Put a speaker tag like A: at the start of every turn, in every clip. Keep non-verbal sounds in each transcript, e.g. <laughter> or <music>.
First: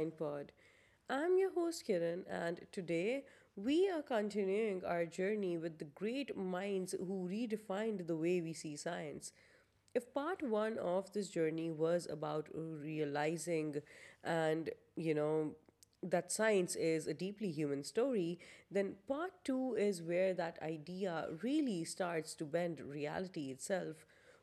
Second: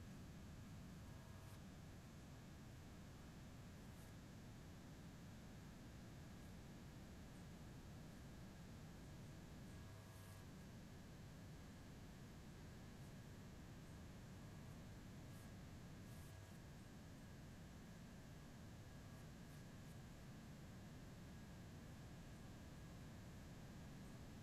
A: Mind Pod. I'm your host Kiran, and today we are continuing our journey with the great minds who redefined the way we see science. If part one of this journey was about realizing and, you know, that science is a deeply human story, then part two is where that idea really starts to bend reality itself.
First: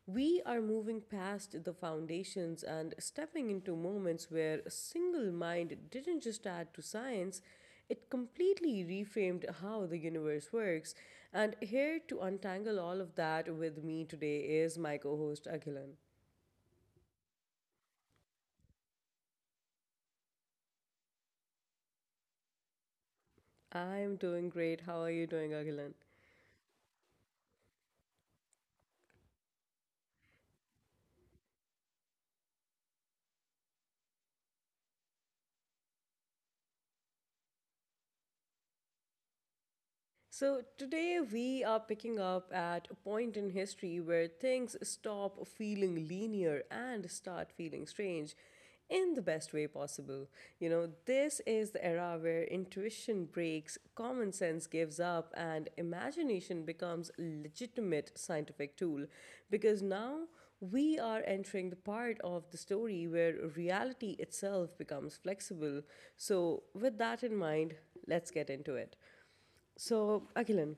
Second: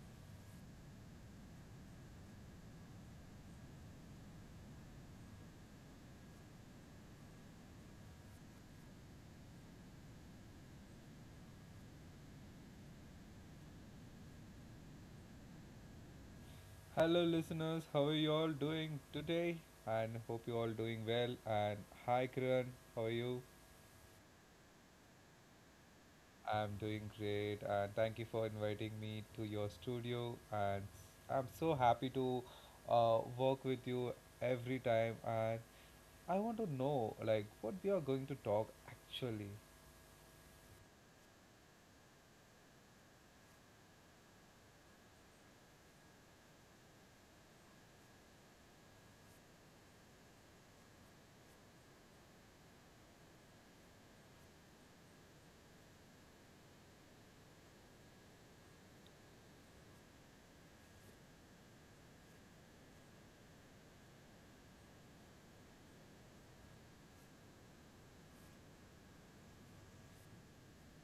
A: We are moving past the foundations and stepping into moments where a single mind didn't just add to science, it completely reframed how the universe works. And here to untangle all of that with me today is my co host Agilan.
B: Hello, listeners. How are you all doing today? And hope you all doing well. And hi, Kiran. How are you?
A: I'm doing great. How are you doing, Agilan?
B: I'm doing great, and thank you for inviting me to your studio. And I'm so happy to work with you every time. And I want to know, like, what we are going to talk actually.
A: So, today we are picking up at a point in history where things stop feeling linear and start feeling strange in the best way possible. You know, this is the era where intuition breaks, common sense gives up, and imagination becomes a legitimate scientific tool because now we are entering the part of the story where reality itself becomes flexible. So, with that in mind, let's get into it. So, Akhilan,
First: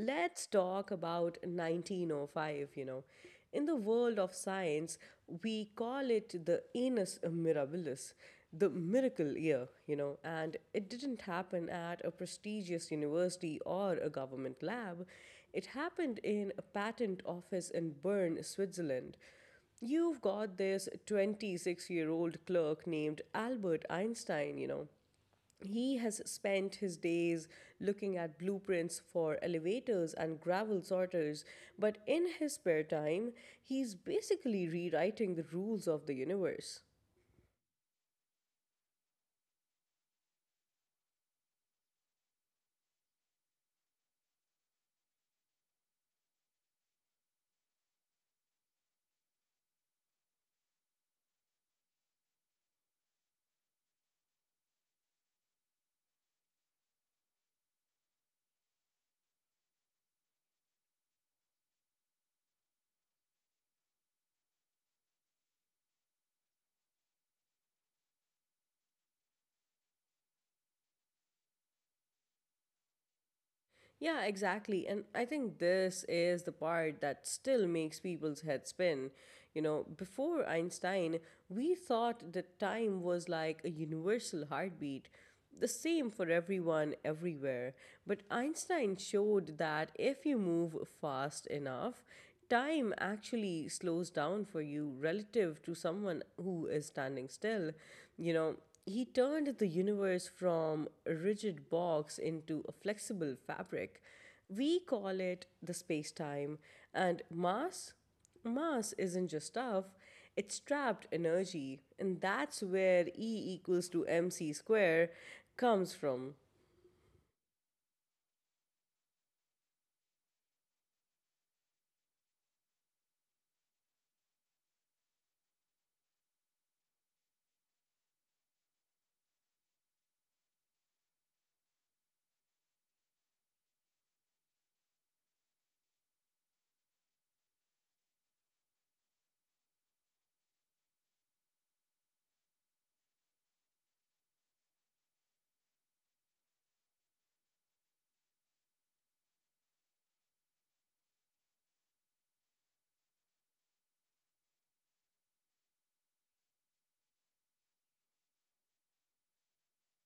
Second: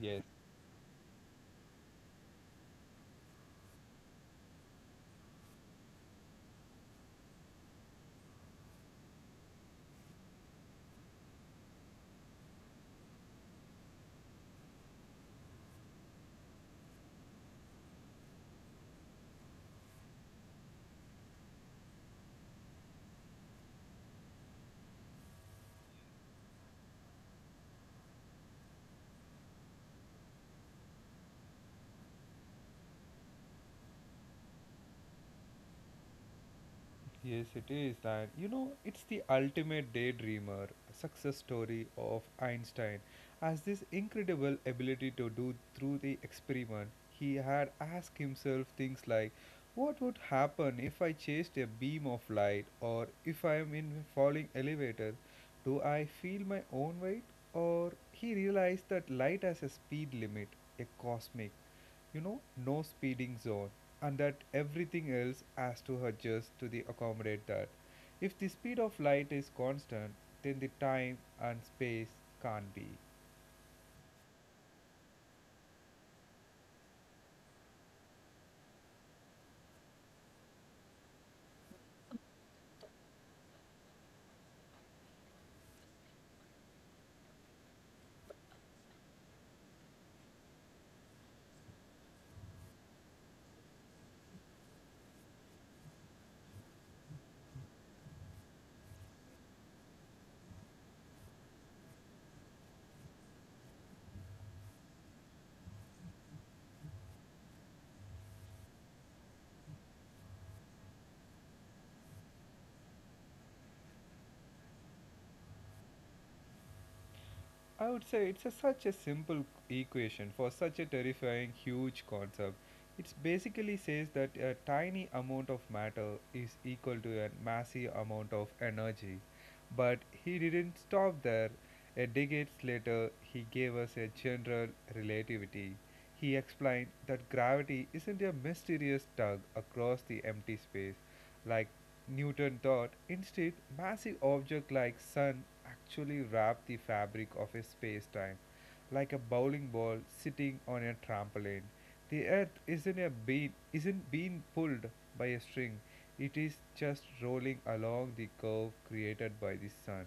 B: Yes,
A: talk about 1905. You know, in the world of science, we call it the annus mirabilis, the miracle year, you know, and it didn't happen at a prestigious university or a government lab. It happened in a patent office in Bern, Switzerland. You've got this 26-year-old clerk named Albert Einstein, you know, he has spent his days looking at blueprints for elevators and gravel sorters, but in his spare time, he's basically rewriting the rules of the universe.
B: yes, it is. And you know, it's the ultimate daydreamer success story of Einstein. As this incredible ability to do through the experiment, he had asked himself things like, what would happen if I chased a beam of light, or if I am in a falling elevator? Do I feel my own weight? Or he realized that light has a speed limit, a cosmic, you know, no speeding zone, and that everything else has to adjust to the accommodate that. If the speed of light is constant, then the time and space can't be.
A: Yeah, exactly. And I think this is the part that still makes people's heads spin. You know, before Einstein, we thought that time was like a universal heartbeat, the same for everyone everywhere. But Einstein showed that if you move fast enough, time actually slows down for you relative to someone who is standing still. You know, he turned the universe from a rigid box into a flexible fabric. We call it the space time, and mass isn't just stuff, it's trapped energy, and that's where e equals to mc square comes from.
B: I would say it's a, such a simple equation for such a terrifying, huge concept. It basically says that a tiny amount of matter is equal to a massive amount of energy. But he didn't stop there. A decade later, he gave us a general relativity. He explained that gravity isn't a mysterious tug across the empty space like Newton thought. Instead, massive objects like sun actually wrap the fabric of a space-time, like a bowling ball sitting on a trampoline. The earth isn't a bean isn't being pulled by a string. It is just rolling along the curve created by the sun.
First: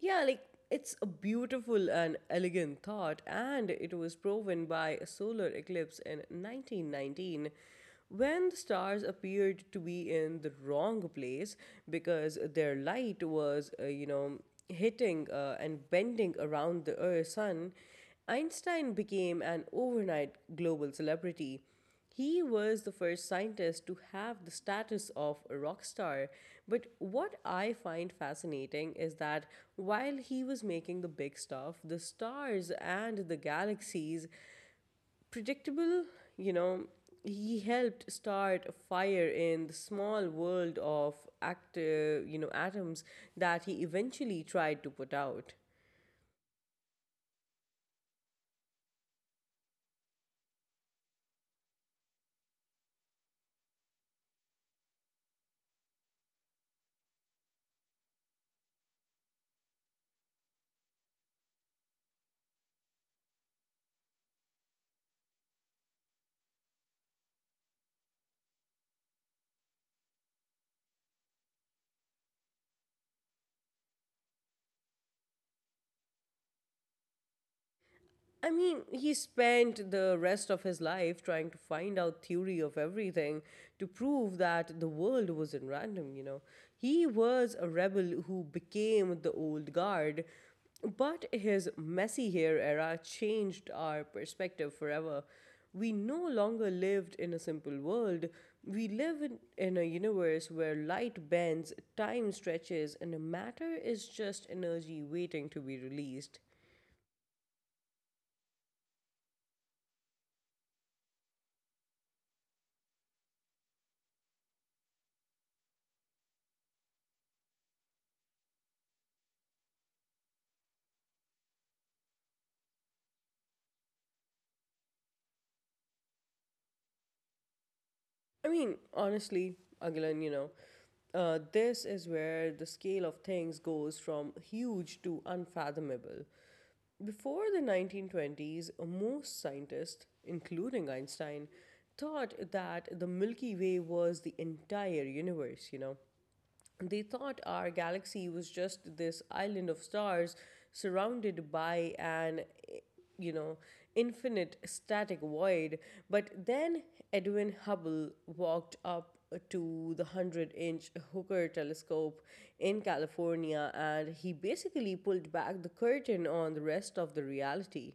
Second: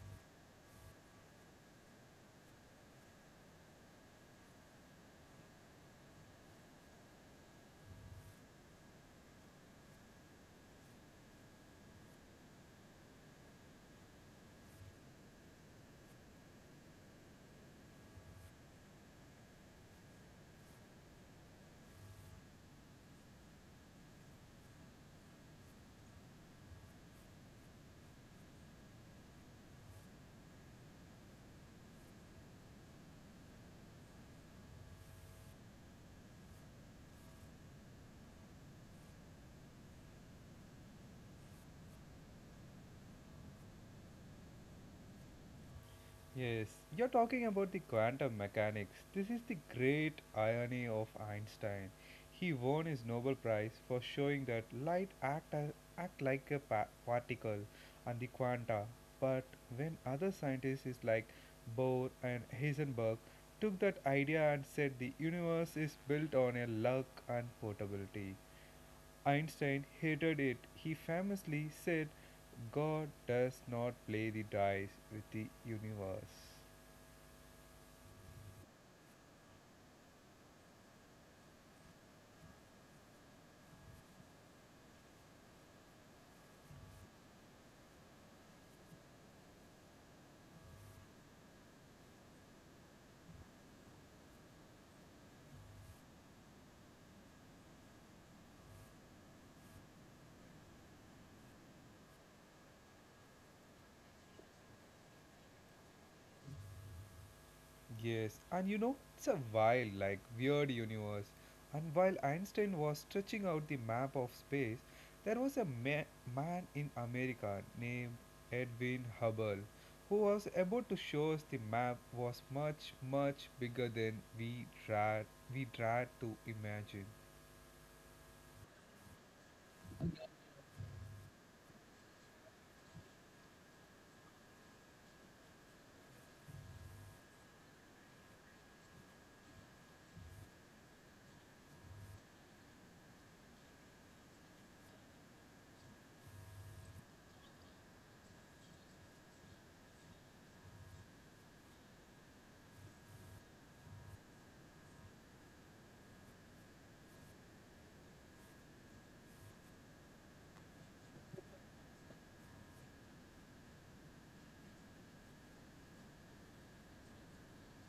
A: Yeah, like it's a beautiful and elegant thought, and it was proven by a solar eclipse in 1919 when the stars appeared to be in the wrong place because their light was, hitting and bending around the Earth's sun. Einstein became an overnight global celebrity. He was the first scientist to have the status of a rock star. But what I find fascinating is that while he was making the big stuff, the stars and the galaxies, predictable, you know, he helped start a fire in the small world of atoms that he eventually tried to put out.
B: Yes, you're talking about the quantum mechanics. This is the great irony of Einstein. He won his Nobel Prize for showing that light act like a particle and the quanta. But when other scientists is like Bohr and Heisenberg took that idea and said the universe is built on a luck and portability, Einstein hated it. He famously said, God does not play the dice with the universe.
A: I mean, he spent the rest of his life trying to find out theory of everything to prove that the world wasn't random, you know. He was a rebel who became the old guard, but his messy hair era changed our perspective forever. We no longer lived in a simple world. We live in a universe where light bends, time stretches, and matter is just energy waiting to be released.
B: Yes, and you know, it's a wild, like, weird universe. And while Einstein was stretching out the map of space, there was a man in America named Edwin Hubble who was about to show us the map was much, much bigger than we tried to imagine.
A: I mean, honestly, Agilan, you know, this is where the scale of things goes from huge to unfathomable. Before the 1920s, most scientists, including Einstein, thought that the Milky Way was the entire universe, you know. They thought our galaxy was just this island of stars surrounded by you know, infinite static void. But then Edwin Hubble walked up to the 100-inch inch Hooker telescope in California and he basically pulled back the curtain on the rest of the reality.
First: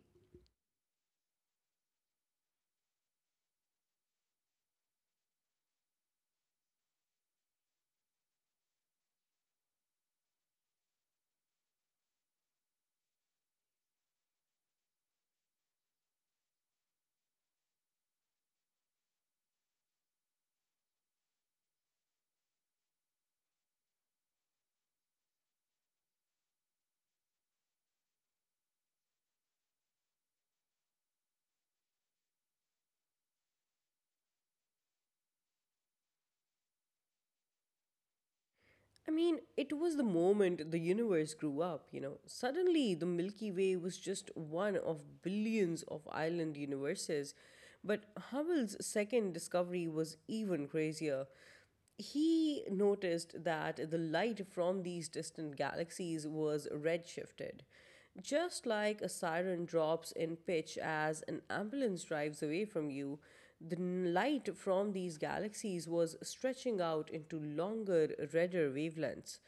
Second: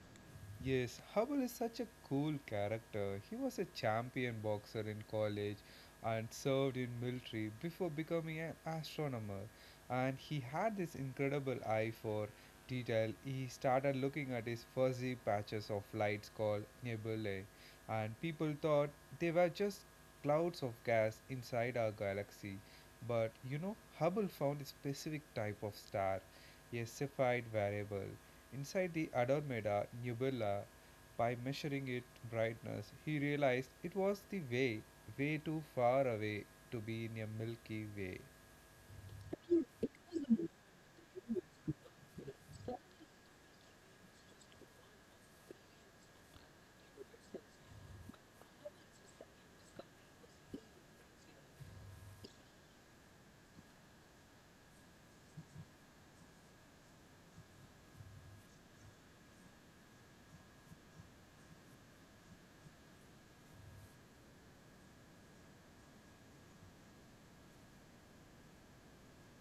B: Yes, Hubble is such a cool character. He was a champion boxer in college and served in military before becoming an astronomer. And he had this incredible eye for detail. He started looking at his fuzzy patches of lights called nebulae, and people thought they were just clouds of gas inside our galaxy. But you know, Hubble found a specific type of star, a Cepheid variable inside the Andromeda Nebula. By measuring its brightness, he realized it was the way, way too far away to be in a Milky Way.
A: I mean, it was the moment the universe grew up, you know. Suddenly, the Milky Way was just one of billions of island universes. But Hubble's second discovery was even crazier. He noticed that the light from these distant galaxies was redshifted. Just like a siren drops in pitch as an ambulance drives away from you, the light from these galaxies was stretching out into longer, redder wavelengths.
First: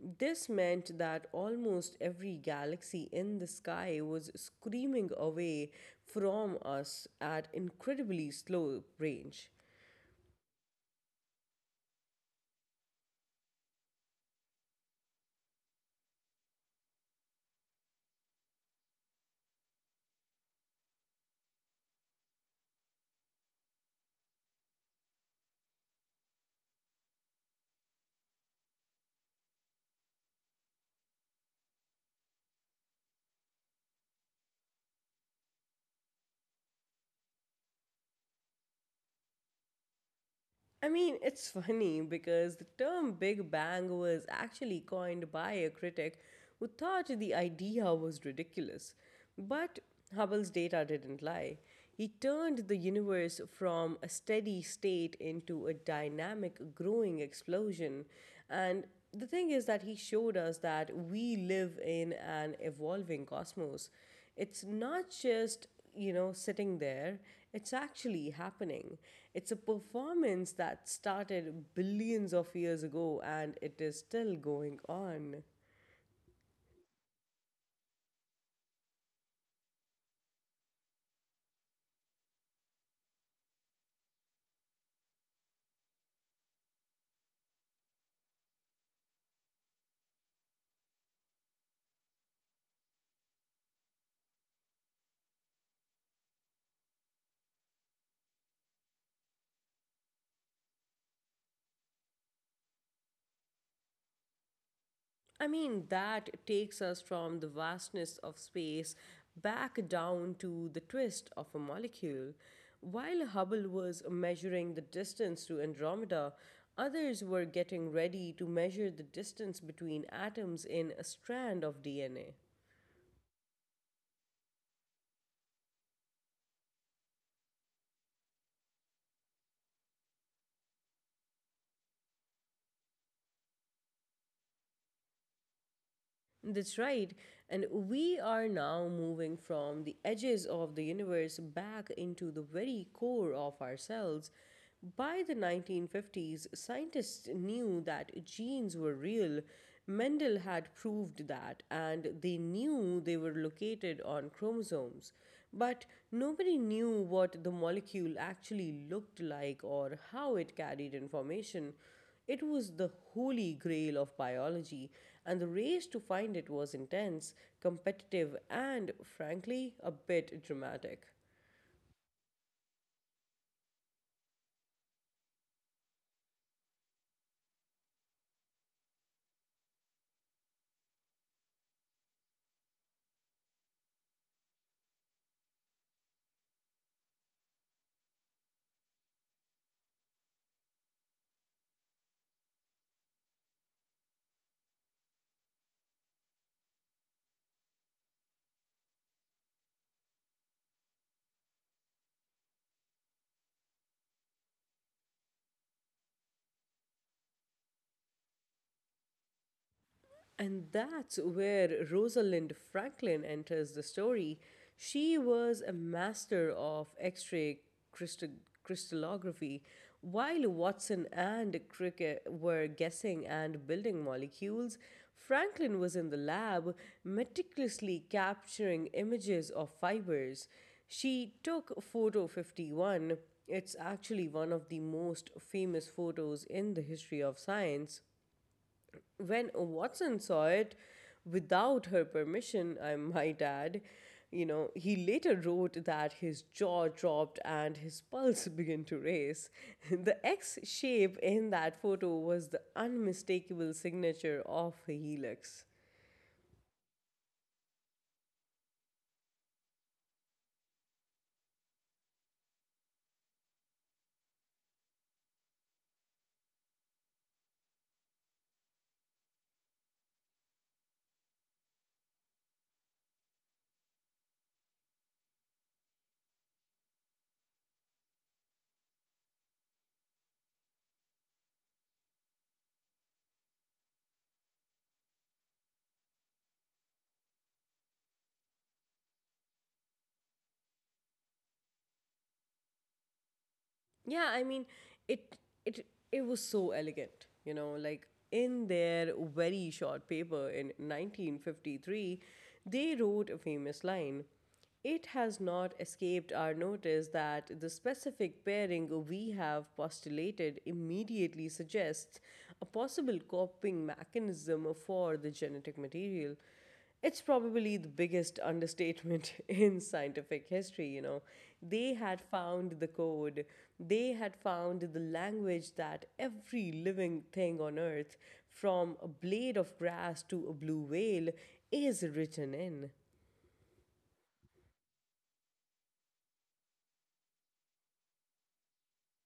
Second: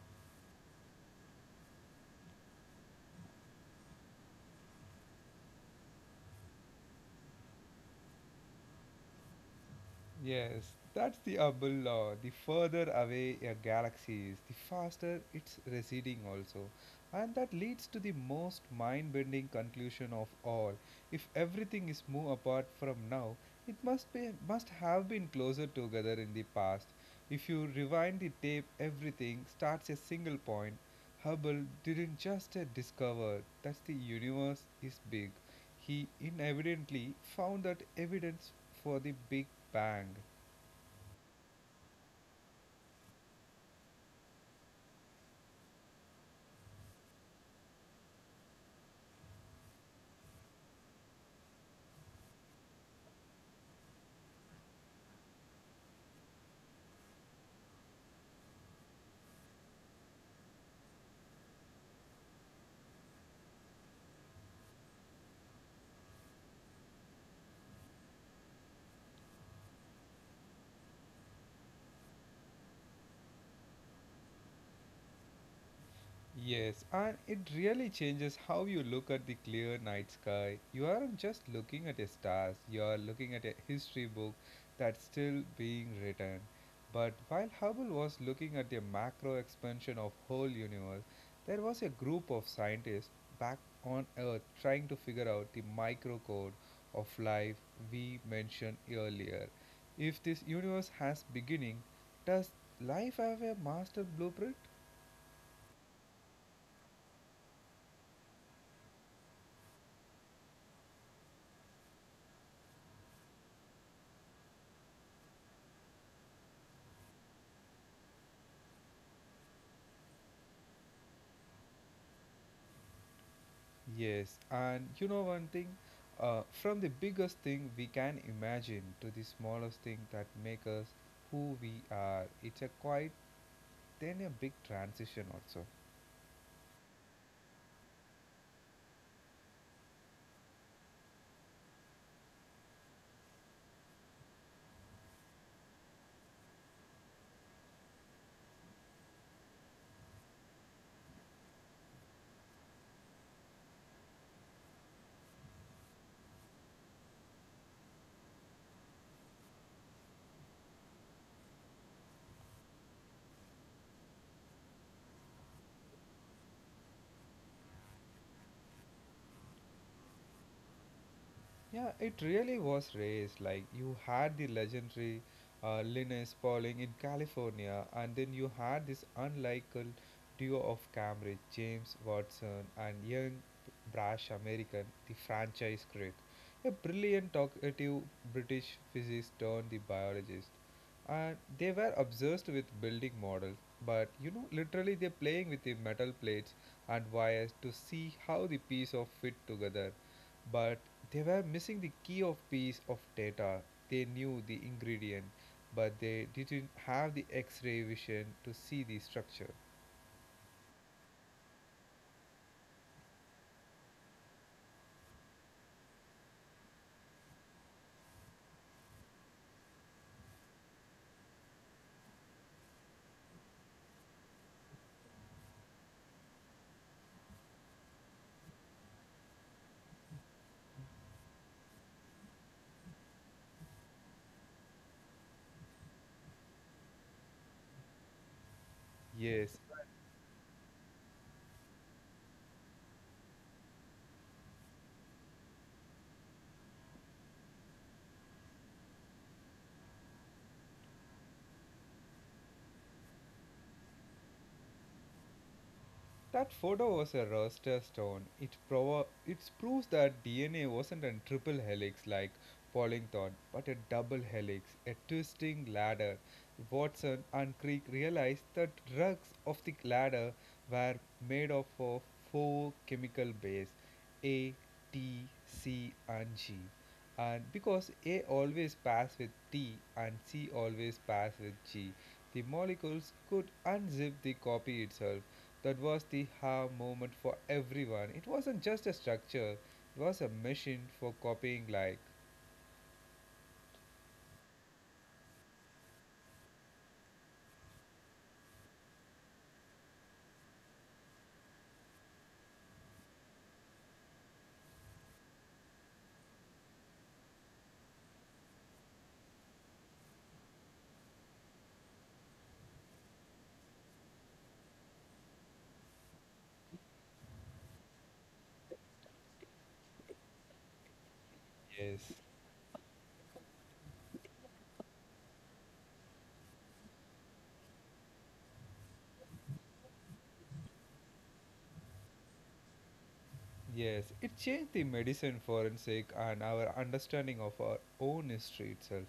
A: This meant that almost every galaxy in the sky was screaming away from us at incredibly slow range.
B: Yes, that's the Hubble law. The further away a galaxy is, the faster it's receding also. And that leads to the most mind-bending conclusion of all. If everything is move apart from now, it must be must have been closer together in the past. If you rewind the tape, everything starts a single point. Hubble didn't just discover that the universe is big, he inadvertently found that evidence for the Big Bang.
A: I mean, it's funny because the term Big Bang was actually coined by a critic who thought the idea was ridiculous. But Hubble's data didn't lie. He turned the universe from a steady state into a dynamic, growing explosion. And the thing is that he showed us that we live in an evolving cosmos. It's not just, you know, sitting there, it's actually happening. It's a performance that started billions of years ago and it is still going on.
B: Yes, and it really changes how you look at the clear night sky. You aren't just looking at the stars, you are looking at a history book that's still being written. But while Hubble was looking at the macro expansion of whole universe, there was a group of scientists back on earth trying to figure out the micro code of life we mentioned earlier. If this universe has beginning, does life have a master blueprint?
A: I mean, that takes us from the vastness of space back down to the twist of a molecule. While Hubble was measuring the distance to Andromeda, others were getting ready to measure the distance between atoms in a strand of DNA.
B: Yes, and you know one thing, from the biggest thing we can imagine to the smallest thing that make us who we are, it's a quite then a big transition also.
A: That's right. And we are now moving from the edges of the universe back into the very core of ourselves. By the 1950s, scientists knew that genes were real. Mendel had proved that, and they knew they were located on chromosomes. But nobody knew what the molecule actually looked like or how it carried information. It was the holy grail of biology, and the race to find it was intense, competitive, and frankly, a bit dramatic.
B: Yeah, it really was raised. Like you had the legendary Linus Pauling in California, and then you had this unlikely duo of Cambridge, James Watson, and young brash American, the franchise critic, a brilliant talkative British physicist turned the biologist. And they were obsessed with building models, but you know, literally they're playing with the metal plates and wires to see how the piece of fit together, but they were missing the key of piece of data. They knew the ingredient, but they didn't have the X-ray vision to see the structure.
A: And that's where Rosalind Franklin enters the story. She was a master of X ray crystallography, while Watson and Crick were guessing and building molecules. Franklin was in the lab, meticulously capturing images of fibers. She took photo 51. It's actually one of the most famous photos in the history of science. When
B: Yes,
A: Watson saw it, without her permission, I might add, you know, he later wrote that his jaw dropped and his pulse <laughs> began to race. <laughs> The X shape in that photo was the unmistakable signature of the helix.
B: that photo was a roster stone. It proves that DNA wasn't a triple helix like Pauling thought, but a double helix, a twisting ladder. Watson and Crick realized that rugs of the ladder were made of four chemical bases A, T, C, and G. And because A always pass with T and C always pass with G, the molecules could unzip the copy itself. That was the ha moment for everyone. It wasn't just a structure, it was a machine for copying like.
A: Yeah, I mean, it it it was so elegant, you know, like in their very short paper in 1953, they wrote a famous line. It has not escaped our notice that the specific pairing we have postulated immediately suggests a possible coping mechanism for the genetic material. It's probably the biggest understatement <laughs> in scientific history, you know, they
B: Yes.
A: had found the code. They had found the language that every living thing on earth, from a blade of grass to a blue whale, is written in.
B: Yes, it changed the medicine forensic and our understanding of our own history itself.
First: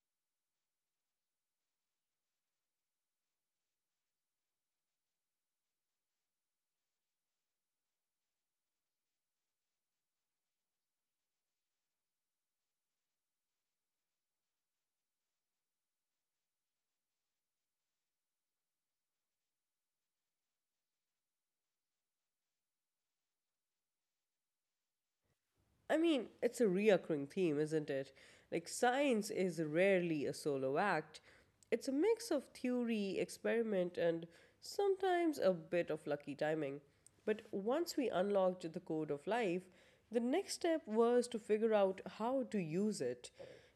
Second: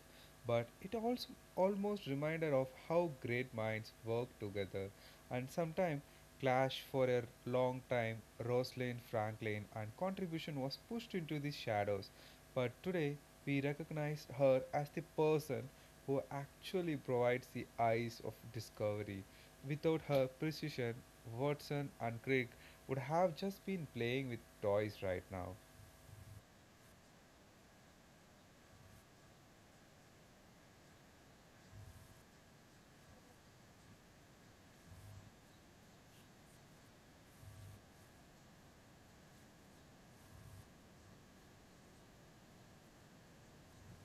B: But it also almost reminded of how great minds work together and sometimes clash for a long time. Rosalind Franklin and contribution was pushed into the shadows. But today we recognize her as the person who actually provides the eyes of discovery. Without her precision, Watson and Crick would have just been playing with toys right now.
A: I mean, it's a reoccurring theme, isn't it? Like, science is rarely a solo act. It's a mix of theory, experiment, and sometimes a bit of lucky timing. But once we unlocked the code of life, the next step was to figure out how to use it.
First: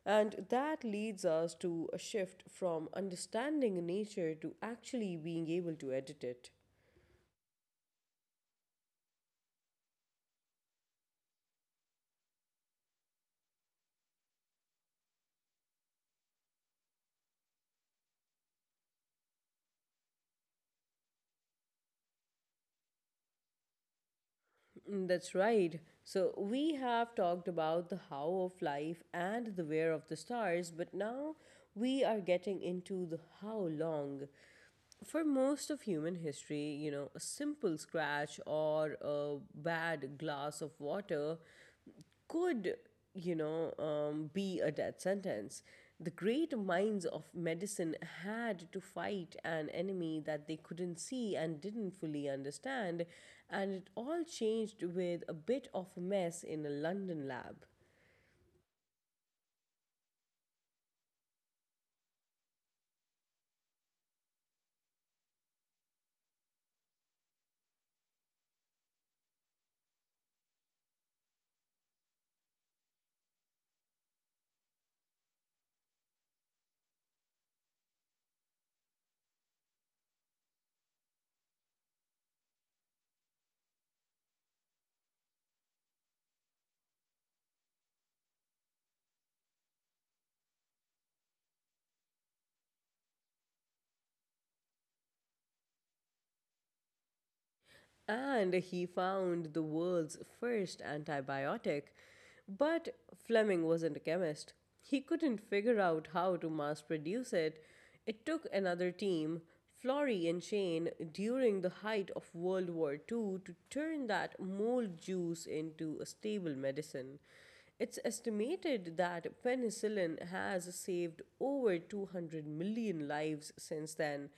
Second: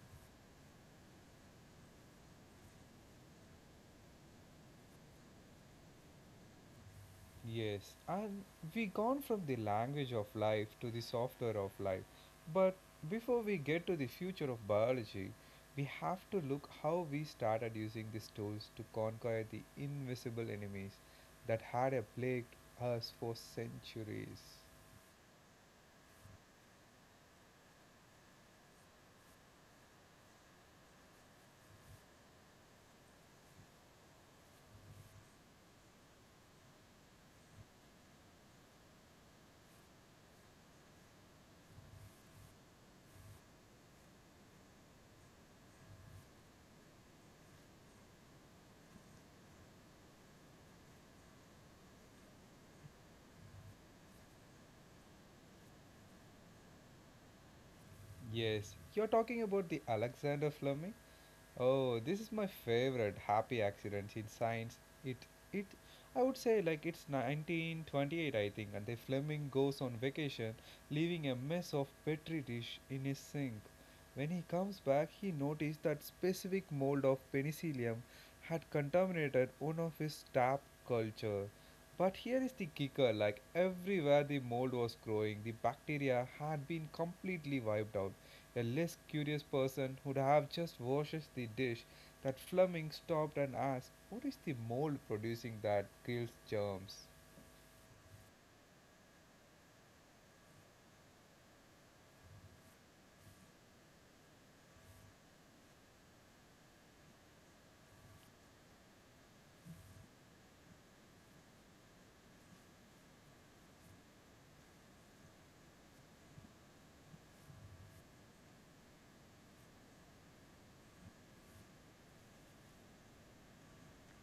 A: And that leads us to a shift from understanding nature to actually being able to edit it.
B: Yes, and we gone from the language of life to the software of life. But before we get to the future of biology, we have to look how we started using these tools to conquer the invisible enemies that had plagued us for centuries.
A: Mm, that's right. So, we have talked about the how of life and the where of the stars, but now we are getting into the how long. For most of human history, you know, a simple scratch or a bad glass of water could, be a death sentence. The great minds of medicine had to fight an enemy that they couldn't see and didn't fully understand, and it all changed with a bit of a mess in a London lab.
B: Yes, you're talking about the Alexander Fleming? Oh, this is my favorite happy accidents in science. It it I would say like it's 1928 I think and the Fleming goes on vacation leaving a mess of petri dish in his sink. When he comes back, he noticed that specific mold of penicillium had contaminated one of his tap culture. But here is the kicker like everywhere the mold was growing, the bacteria had been completely wiped out. The less curious person would have just washed the dish that Fleming stopped and asked, what is the mold producing that kills germs?
A: And he found the world's first antibiotic. But Fleming wasn't a chemist. He couldn't figure out how to mass produce it. It took another team, Florey and Shane, during the height of World War II to turn that mold juice into a stable medicine. It's estimated that penicillin has saved over 200 million lives since then.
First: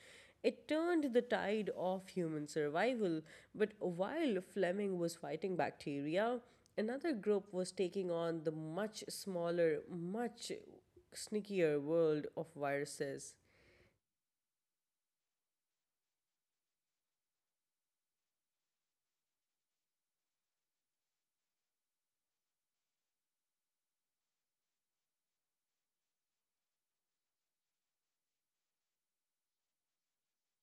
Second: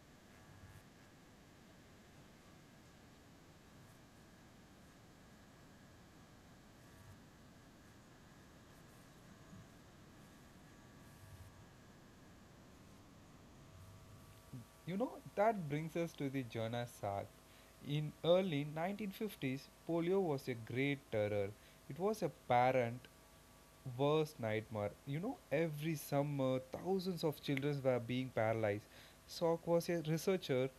A: It turned the tide of human survival, but while Fleming was fighting bacteria, another group was taking on the much smaller, much sneakier world of viruses.
B: You know, that brings us to the Jonas Salk. In early 1950s, polio was a great terror. It was a parent worst nightmare. You know, every summer, thousands of children were being paralyzed. Salk was a researcher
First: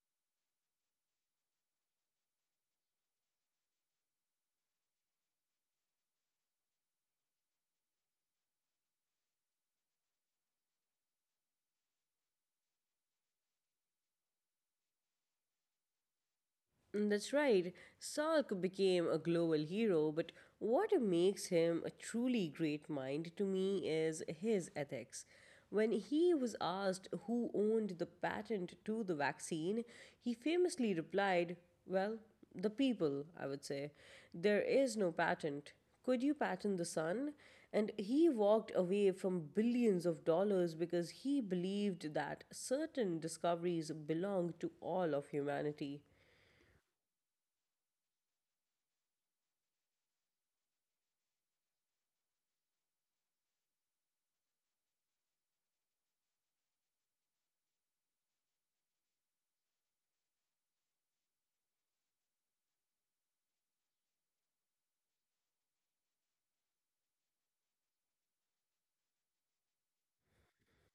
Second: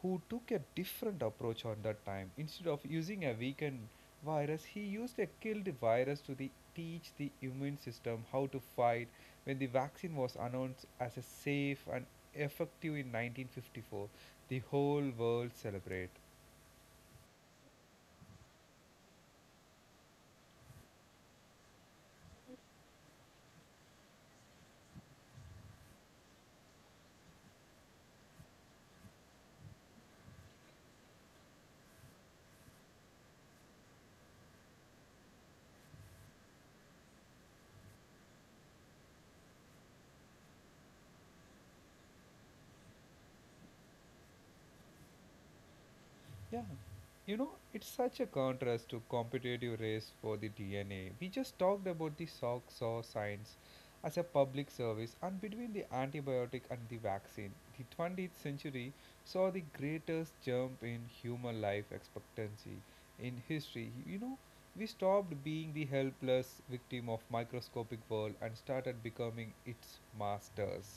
B: who took a different approach on that time. Instead of using a weakened virus, he used a killed virus to the, teach the immune system how to fight when the vaccine was announced as a safe and effective in 1954. The whole world celebrate.
A: Mm, that's right. Salk became a global hero, but what makes him a truly great mind to me is his ethics. When he was asked who owned the patent to the vaccine, he famously replied, "Well, the people, I would say. There is no patent. Could you patent the sun?" And he walked away from billions of dollars because he believed that certain discoveries belong to all of humanity.
B: Yeah, you know, it's such a contrast to competitive race for the DNA. We just talked about the socks or science as a public service, and between the antibiotic and the vaccine, the 20th century saw the greatest jump in human life expectancy in history. You know, we stopped being the helpless victim of microscopic world and started becoming its masters.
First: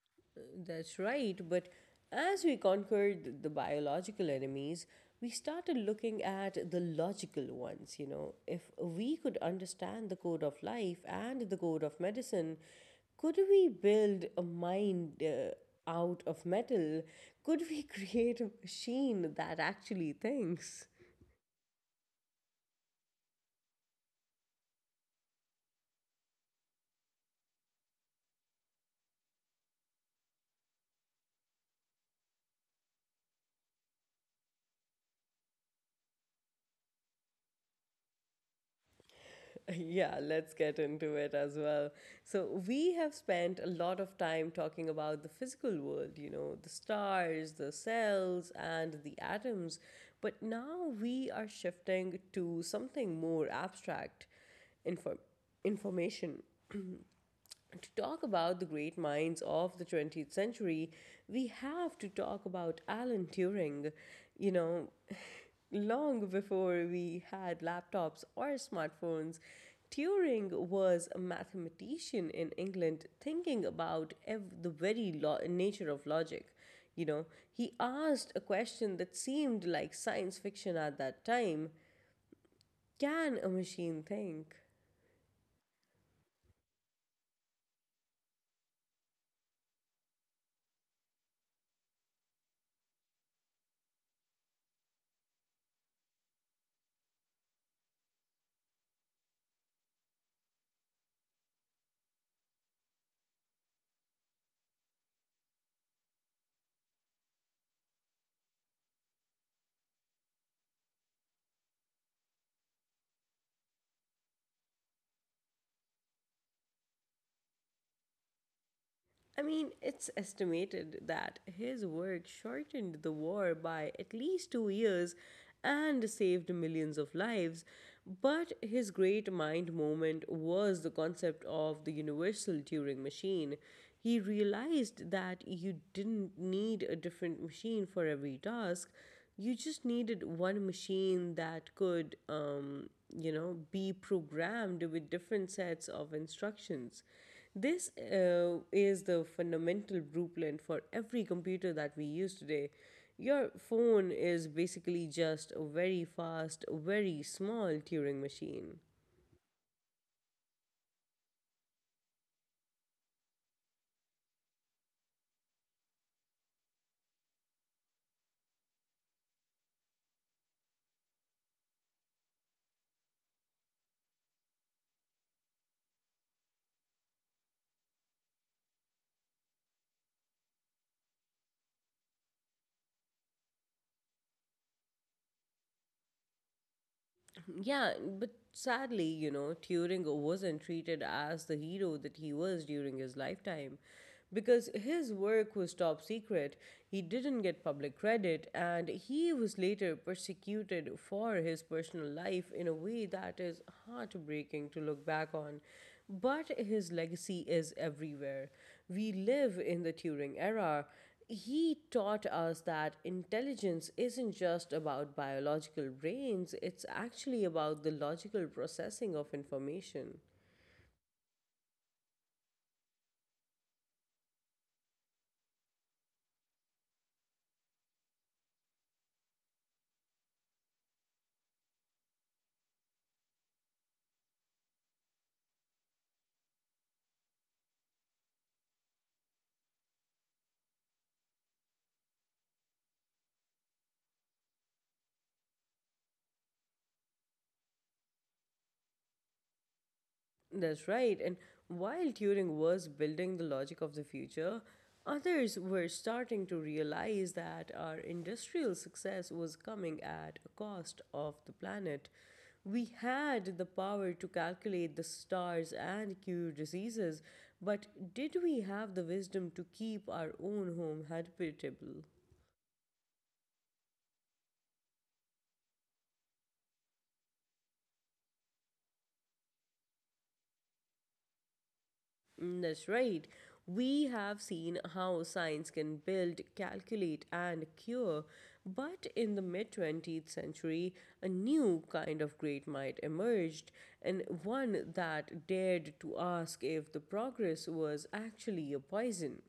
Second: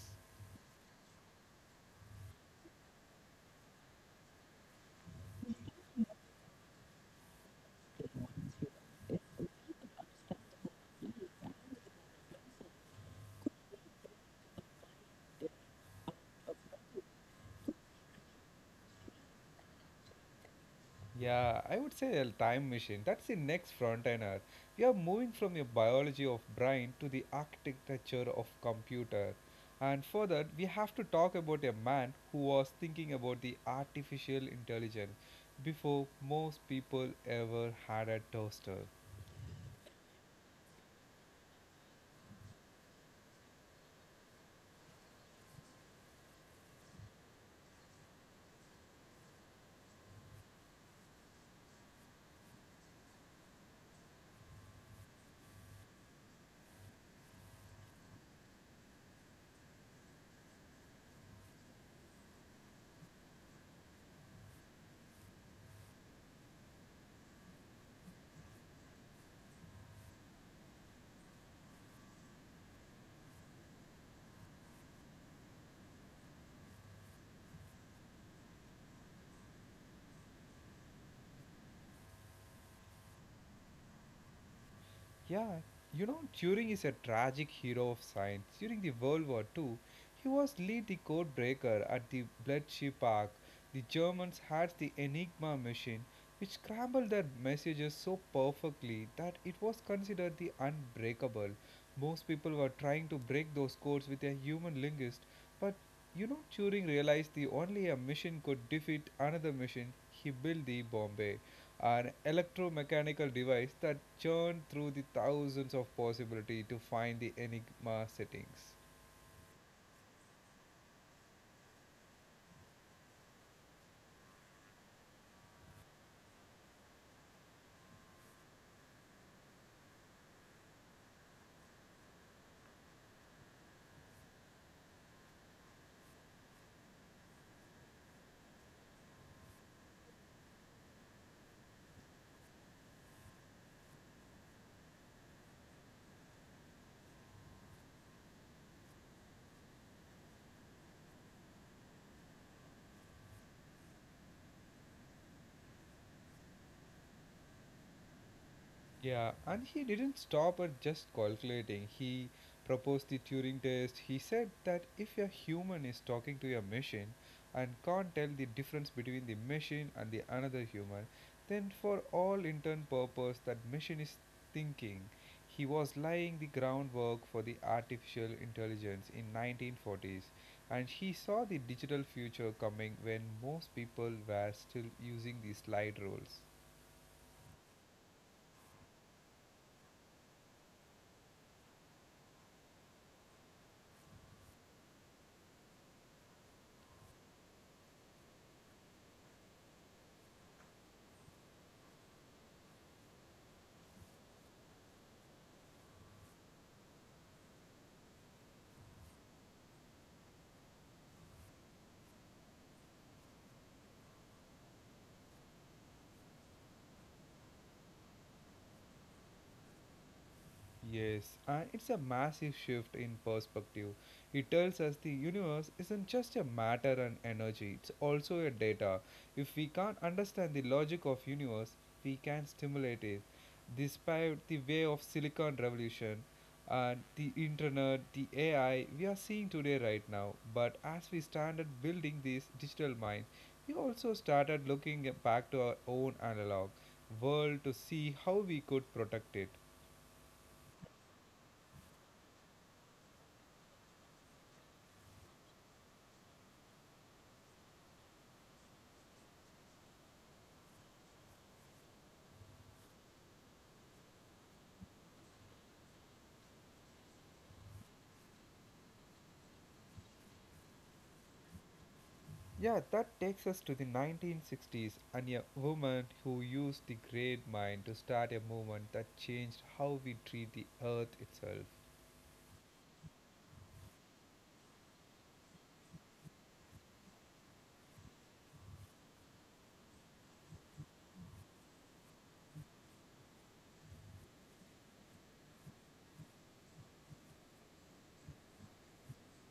A: That's right, but as we conquered the biological enemies, we started looking at the logical ones. You know, if we could understand the code of life and the code of medicine, could we build a mind out of metal? Could we <laughs> create a machine that actually thinks?
B: Yeah, I would say a time machine. That's the next frontier. We are moving from your biology of brain to the architecture of computer. And further, we have to talk about a man who was thinking about the artificial intelligence before most people ever had a toaster.
A: <laughs> Yeah, let's get into it as well. So, we have spent a lot of time talking about the physical world, you know, the stars, the cells, and the atoms. But now we are shifting to something more abstract, inform- information. To talk about the great minds of the 20th century, we have to talk about Alan Turing. You know, <laughs> long before we had laptops or smartphones, Turing was a mathematician in England thinking about the nature of logic. You know, he asked a question that seemed like science fiction at that time. Can a machine think?
B: Yeah, you know, Turing is a tragic hero of science. During the World War Two, he was lead the code breaker at the Bletchley Park. The Germans had the Enigma machine, which scrambled their messages so perfectly that it was considered the unbreakable. Most people were trying to break those codes with a human linguist, but you know, Turing realized the only a machine could defeat another machine. He built the Bombay, an electromechanical device that churned through the thousands of possibility to find the enigma settings.
A: I mean, it's estimated that his work shortened the war by at least 2 years and saved millions of lives. But his great mind moment was the concept of the universal Turing machine. He realized that you didn't need a different machine for every task. You just needed one machine that could be programmed with different sets of instructions. This is the fundamental blueprint for every computer that we use today. Your phone is basically just a very fast, very small Turing machine.
B: Yeah, and he didn't stop at just calculating. He proposed the Turing test. He said that if a human is talking to a machine and can't tell the difference between the machine and the another human, then for all intern purpose that machine is thinking. He was laying the groundwork for the artificial intelligence in 1940s and he saw the digital future coming when most people were still using the slide rules.
A: Yeah, but sadly, you know, Turing wasn't treated as the hero that he was during his lifetime. Because his work was top secret, he didn't get public credit, and he was later persecuted for his personal life in a way that is heartbreaking to look back on. But his legacy is everywhere. We live in the Turing era. He taught us that intelligence isn't just about biological brains, it's actually about the logical processing of information.
B: Yes, and it's a massive shift in perspective. It tells us the universe isn't just a matter and energy, it's also a data. If we can't understand the logic of universe, we can stimulate it. Despite the way of silicon revolution and the internet, the AI we are seeing today right now, but as we started building this digital mind, we also started looking back to our own analog world to see how we could protect it.
A: That's right. And while Turing was building the logic of the future, others were starting to realize that our industrial success was coming at a cost of the planet. We had the power to calculate the stars and cure diseases, but did we have the wisdom to keep our own home habitable?
B: Yeah, that takes us to the 1960s and a woman who used the great mind to start a movement that changed how we treat the earth itself.
A: Mm, that's right. We have seen how science can build, calculate, and cure, but in the mid 20th century, a new kind of great might emerged, and one that dared to ask if the progress was actually a poison.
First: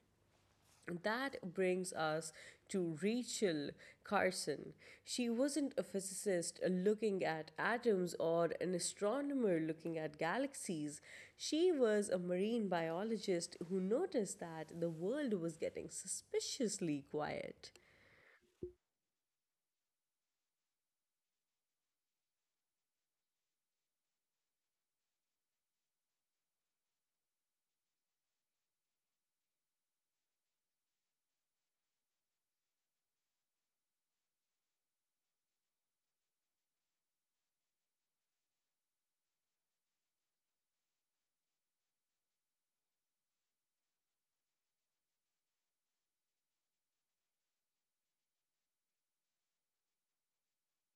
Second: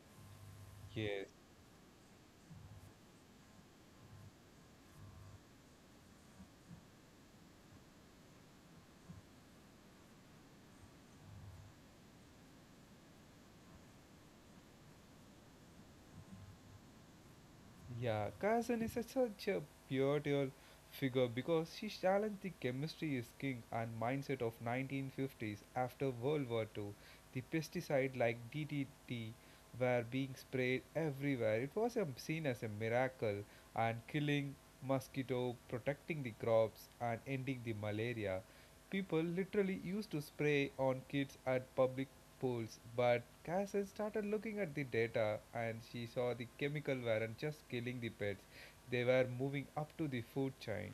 B: Yes.
A: That brings us to Rachel Carson. She wasn't a physicist looking at atoms or an astronomer looking at galaxies. She was a marine biologist who noticed that the world was getting suspiciously quiet.
B: Yeah, Kazan is such a pivotal figure because she challenged the chemistry is king and mindset of 1950s after World War II. The pesticide like DDT were being sprayed everywhere. It was seen as a miracle and killing mosquito, protecting the crops and ending the malaria. People literally used to spray on kids at public pools, but Cass started looking at the data and she saw the chemical weren't just killing the pets, they were moving up to the food chain.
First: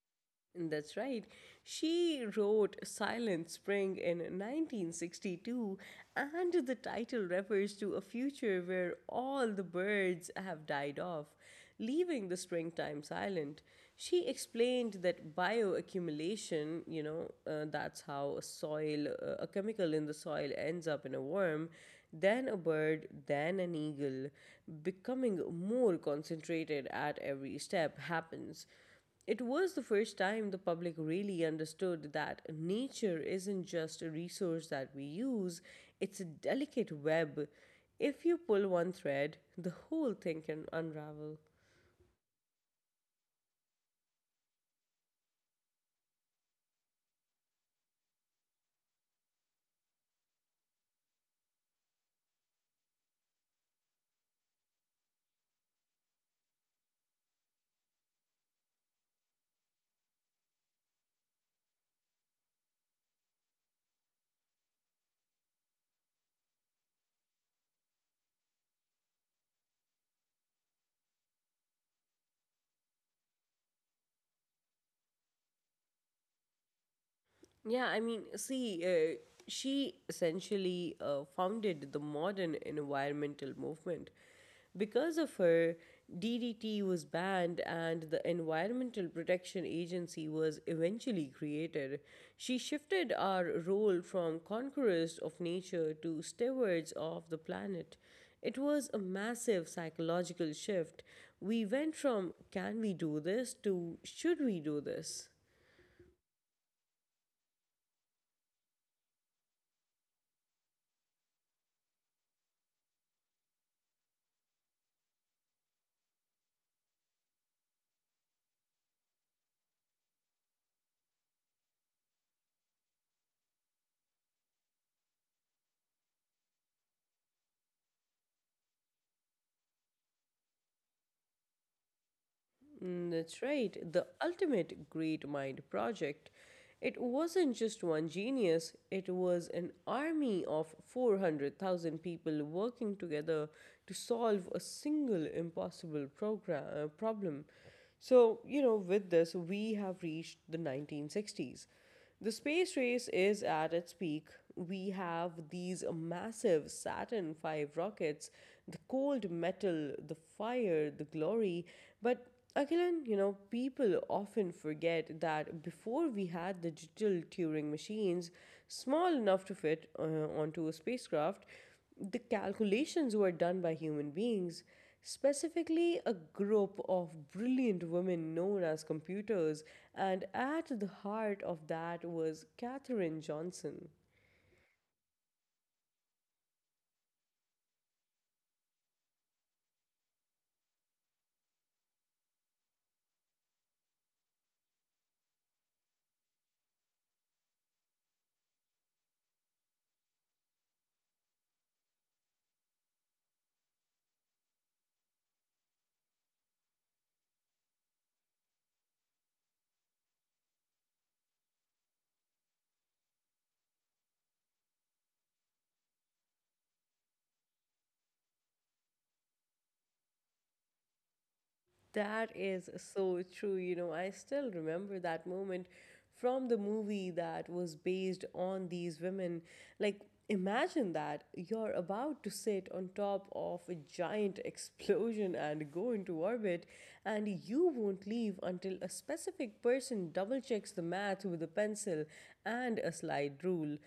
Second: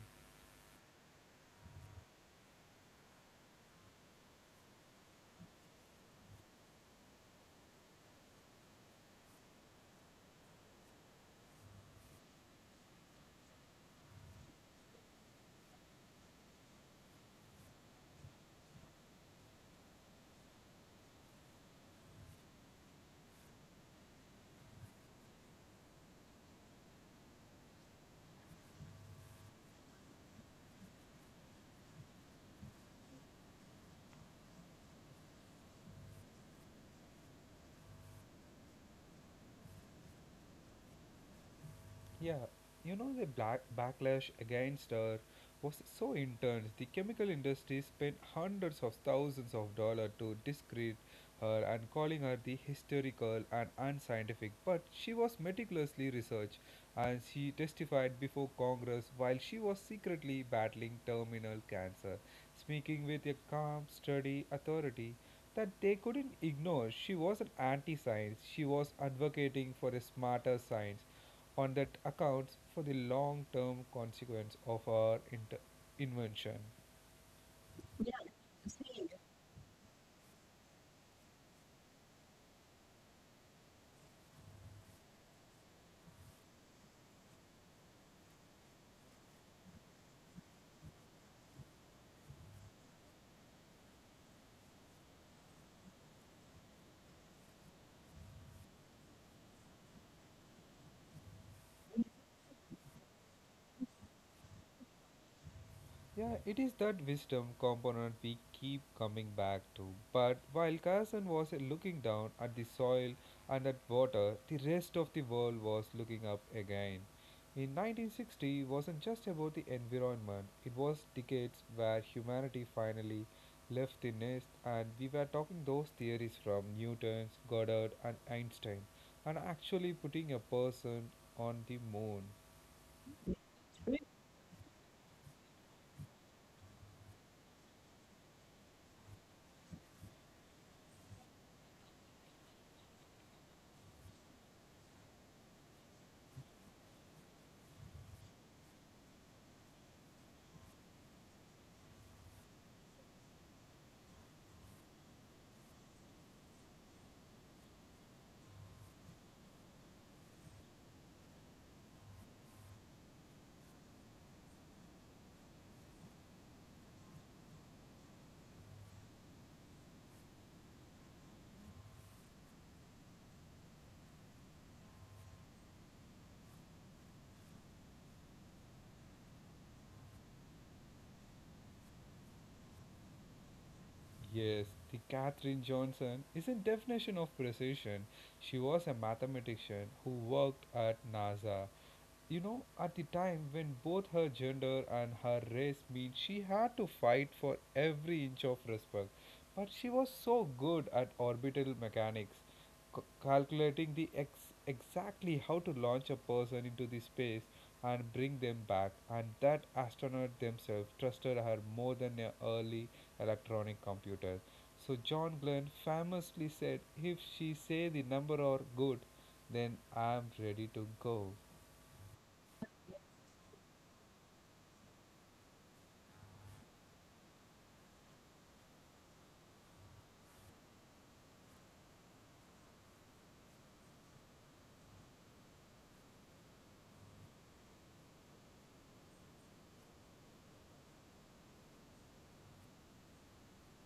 A: That's right. She wrote Silent Spring in 1962, and the title refers to a future where all the birds have died off, leaving the springtime silent. She explained that bioaccumulation, that's how a chemical in the soil ends up in a worm, then a bird, then an eagle, becoming more concentrated at every step happens. It was the first time the public really understood that nature isn't just a resource that we use, it's a delicate web. If you pull one thread, the whole thing can unravel.
B: Yeah, you know the black backlash against her was so intense. The chemical industry spent hundreds of thousands of dollars to discredit her and calling her the hysterical and unscientific. But she was meticulously researched and she testified before Congress while she was secretly battling terminal cancer, speaking with a calm, steady authority that they couldn't ignore. She wasn't anti science, she was advocating for a smarter science on that accounts for the long term consequence of our invention.
A: Yeah, I mean, she essentially founded the modern environmental movement. Because of her, DDT was banned and the Environmental Protection Agency was eventually created. She shifted our role from conquerors of nature to stewards of the planet. It was a massive psychological shift. We went from can we do this to should we do this?
B: Yeah, it is that wisdom component we keep coming back to. But while Carson was looking down at the soil and at water, the rest of the world was looking up again. In 1960 wasn't just about the environment, it was decades where humanity finally left the nest, and we were talking those theories from Newton, Goddard, and Einstein, and actually putting a person on the moon.
A: Mm, that's right. The ultimate great mind project. It wasn't just one genius, it was an army of 400,000 people working together to solve a single impossible problem. So, you know, with this, we have reached the 1960s. The space race is at its peak. We have these massive Saturn V rockets, the cold metal, the fire, the glory. But Akilan, you know, people often forget that before we had the digital Turing machines, small enough to fit onto a spacecraft, the calculations were done by human beings, specifically a group of brilliant women known as computers, and at the heart of that was Katherine Johnson.
B: Yes, the Katherine Johnson is a definition of precision. She was a mathematician who worked at NASA, you know, at the time when both her gender and her race mean she had to fight for every inch of respect. But she was so good at orbital mechanics, calculating exactly how to launch a person into the space and bring them back, and that astronaut themselves trusted her more than their early electronic computers. So John Glenn famously said, "If she say the number are good, then I'm ready to go."
A: That is so true. You know, I still remember that moment from the movie that was based on these women. Like, imagine that you're about to sit on top of a giant <laughs> explosion and go into orbit, and you won't leave until a specific person double checks the math with a pencil and a slide rule.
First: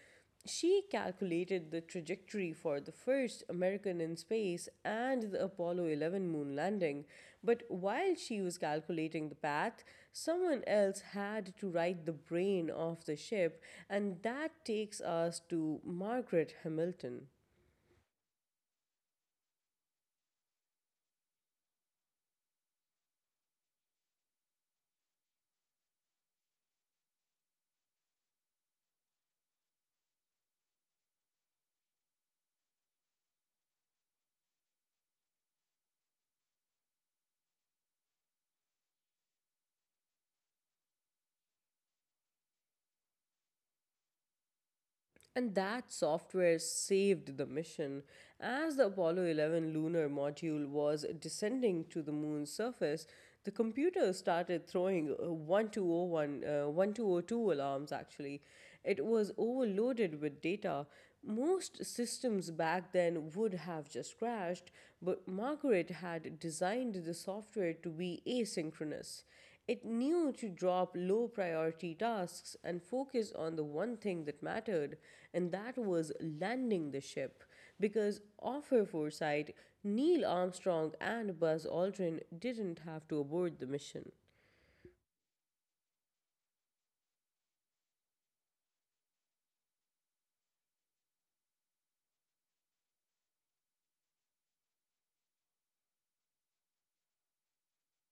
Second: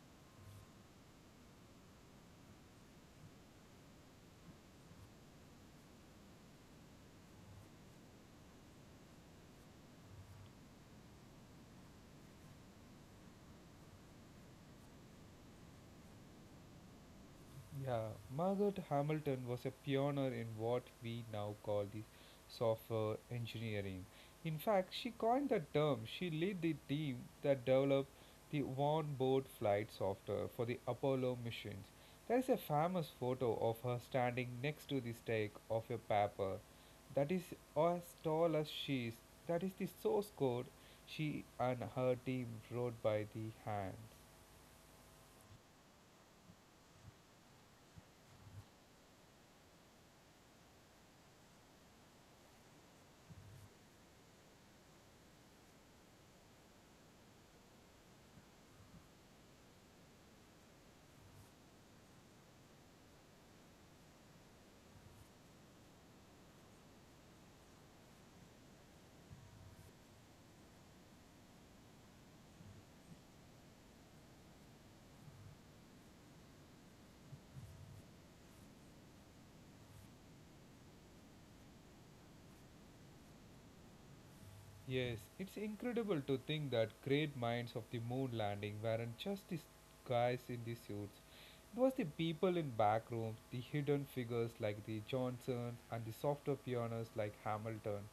A: She calculated the trajectory for the first American in space and the Apollo 11 moon landing. But while she was calculating the path, someone else had to write the brain of the ship, and that takes us to Margaret Hamilton.
B: Yeah, Margaret Hamilton was a pioneer in what we now call the software engineering. In fact, she coined the term. She led the team that developed the onboard flight software for the Apollo missions. There is a famous photo of her standing next to the stake of a paper that is as tall as she is. That is the source code she and her team wrote by the hand.
A: And that software saved the mission. As the Apollo 11 lunar module was descending to the moon's surface, the computer started throwing 1202 alarms actually. It was overloaded with data. Most systems back then would have just crashed, but Margaret had designed the software to be asynchronous. It knew to drop low priority tasks and focus on the one thing that mattered, and that was landing the ship. Because of her foresight, Neil Armstrong and Buzz Aldrin didn't have to abort the mission.
B: Yes, it's incredible to think that great minds of the moon landing weren't just the guys in the suits. It was the people in back rooms, the hidden figures like the Johnsons and the softer pianists like Hamilton.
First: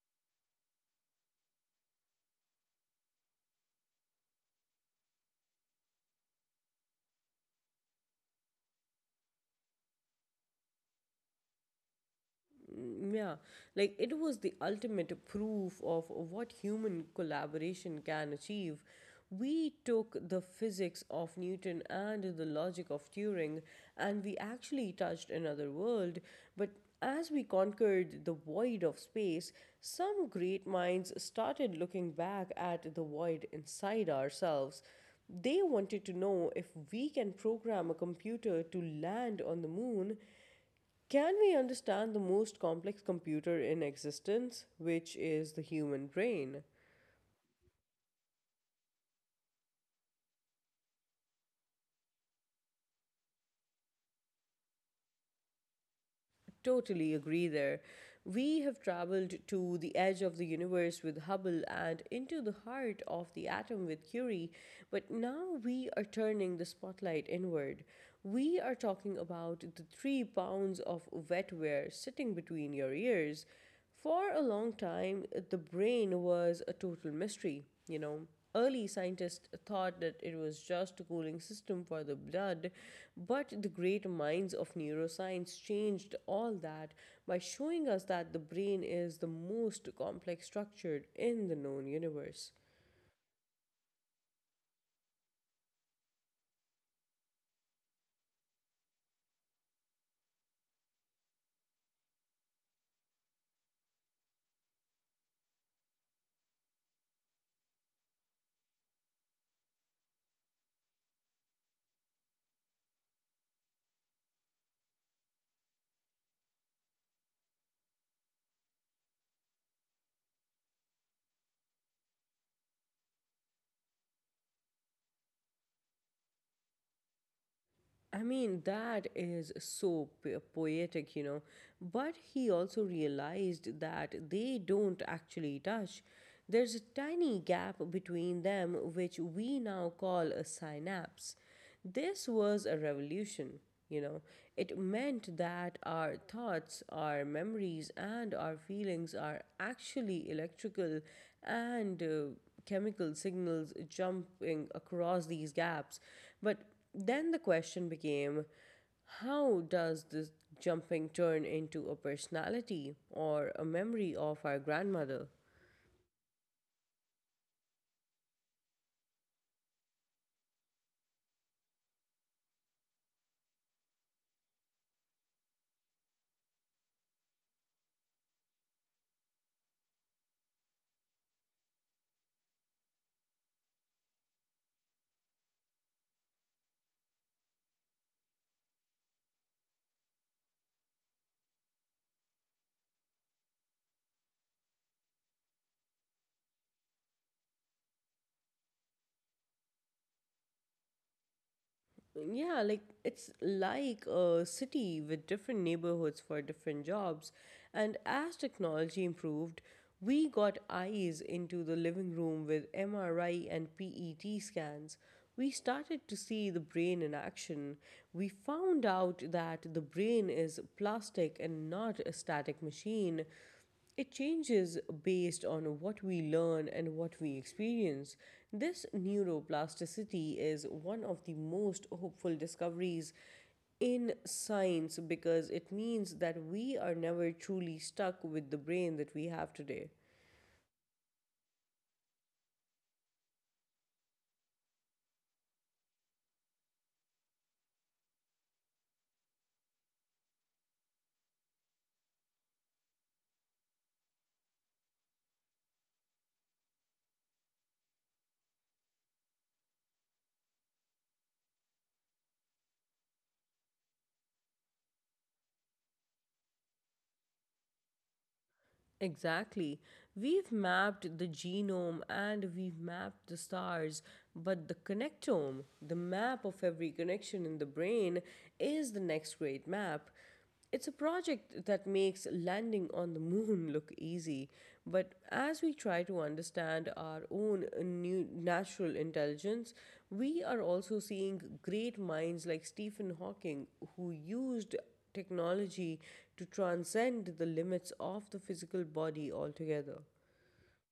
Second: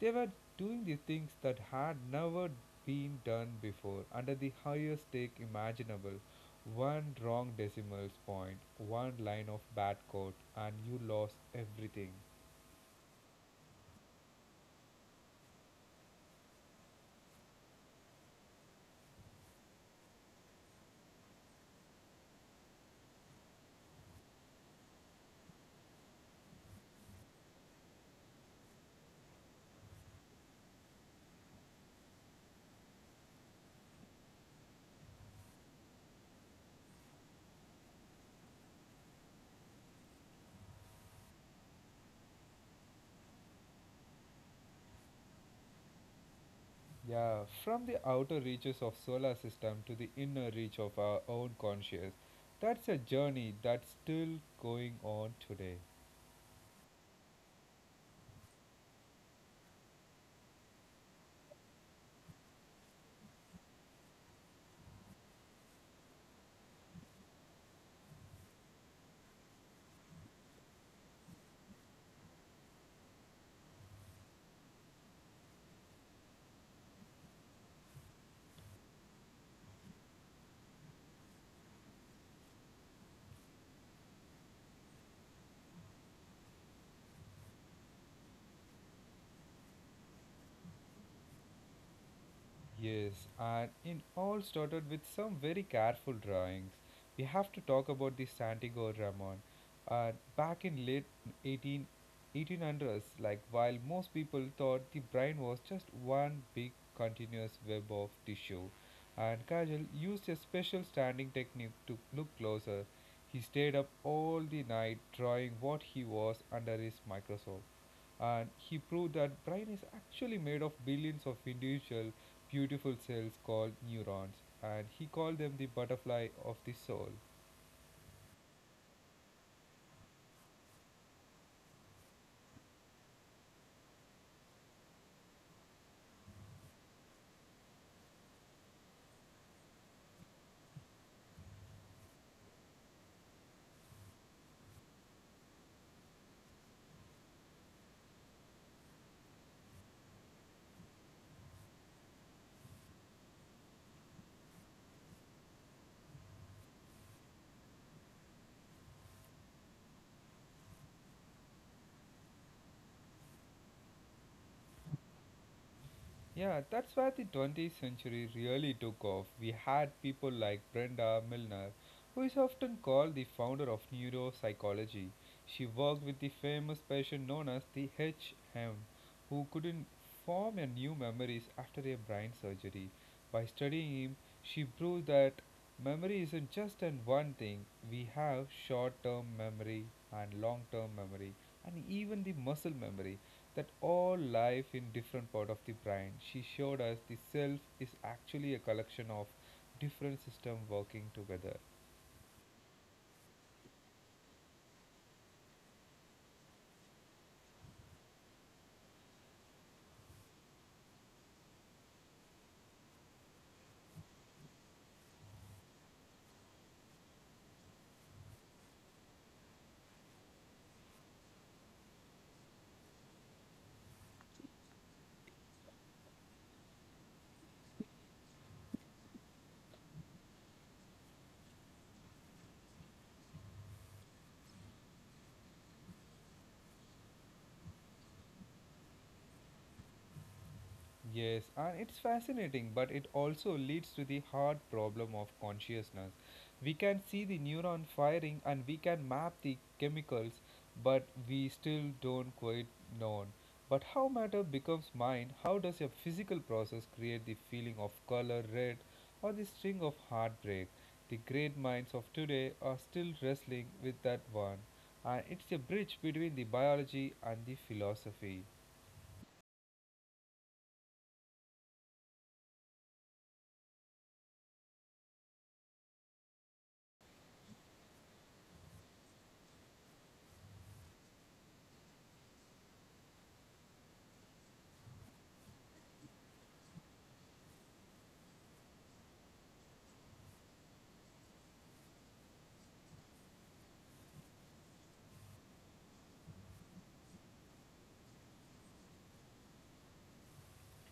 B: They were doing the things that had never been done before under the highest stake imaginable. One wrong decimal point, one line of bad code, and you lost everything.
A: Mm, yeah, like it was the ultimate proof of what human collaboration can achieve. We took the physics of Newton and the logic of Turing, and we actually touched another world. But as we conquered the void of space, some great minds started looking back at the void inside ourselves. They wanted to know if we can program a computer to land on the moon, can we understand the most complex computer in existence, which is the human brain?
B: Yeah, from the outer reaches of solar system to the inner reach of our own conscious. That's a journey that's still going on today.
A: Totally agree there. We have traveled to the edge of the universe with Hubble and into the heart of the atom with Curie, but now we are turning the spotlight inward. We are talking about the three pounds of wetware sitting between your ears. For a long time, the brain was a total mystery, you know. Early scientists thought that it was just a cooling system for the blood, but the great minds of neuroscience changed all that by showing us that the brain is the most complex structure in the known universe.
B: Yes, and it all started with some very careful drawings. We have to talk about the Santiago Ramon. Uh, Back in late 18, eighteen hundreds, like while most people thought the brain was just one big continuous web of tissue, and Kajal used a special standing technique to look closer. He stayed up all the night drawing what he was under his microscope and he proved that brain is actually made of billions of individual beautiful cells called neurons and he called them the butterfly of the soul.
A: I mean, that is so poetic, you know. But he also realized that they don't actually touch. There's a tiny gap between them, which we now call a synapse. This was a revolution, you know. It meant that our thoughts, our memories, and our feelings are actually electrical and chemical signals jumping across these gaps. But then the question became, how does this jumping turn into a personality or a memory of our grandmother?
B: Yeah, that's where the 20th century really took off. We had people like Brenda Milner, who is often called the founder of neuropsychology. She worked with the famous patient known as the HM, who couldn't form a new memories after a brain surgery. By studying him, she proved that memory isn't just an one thing. We have short-term memory and long-term memory and even the muscle memory that all life in different part of the brain. She showed us the self is actually a collection of different system working together.
A: Yeah, like it's like a city with different neighborhoods for different jobs. And as technology improved, we got eyes into the living room with MRI and PET scans. We started to see the brain in action. We found out that the brain is plastic and not a static machine. It changes based on what we learn and what we experience. This neuroplasticity is one of the most hopeful discoveries in science because it means that we are never truly stuck with the brain that we have today.
B: Yes, and it's fascinating, but it also leads to the hard problem of consciousness. We can see the neuron firing and we can map the chemicals, but we still don't quite know. But how matter becomes mind, how does a physical process create the feeling of color red or the string of heartbreak? The great minds of today are still wrestling with that one, and it's a bridge between the biology and the philosophy.
A: Exactly. We've mapped the genome and we've mapped the stars, but the connectome, the map of every connection in the brain, is the next great map. It's a project that makes landing on the moon <laughs> look easy, but as we try to understand our own new natural intelligence, we are also seeing great minds like Stephen Hawking who used technology to transcend the limits of the physical body altogether.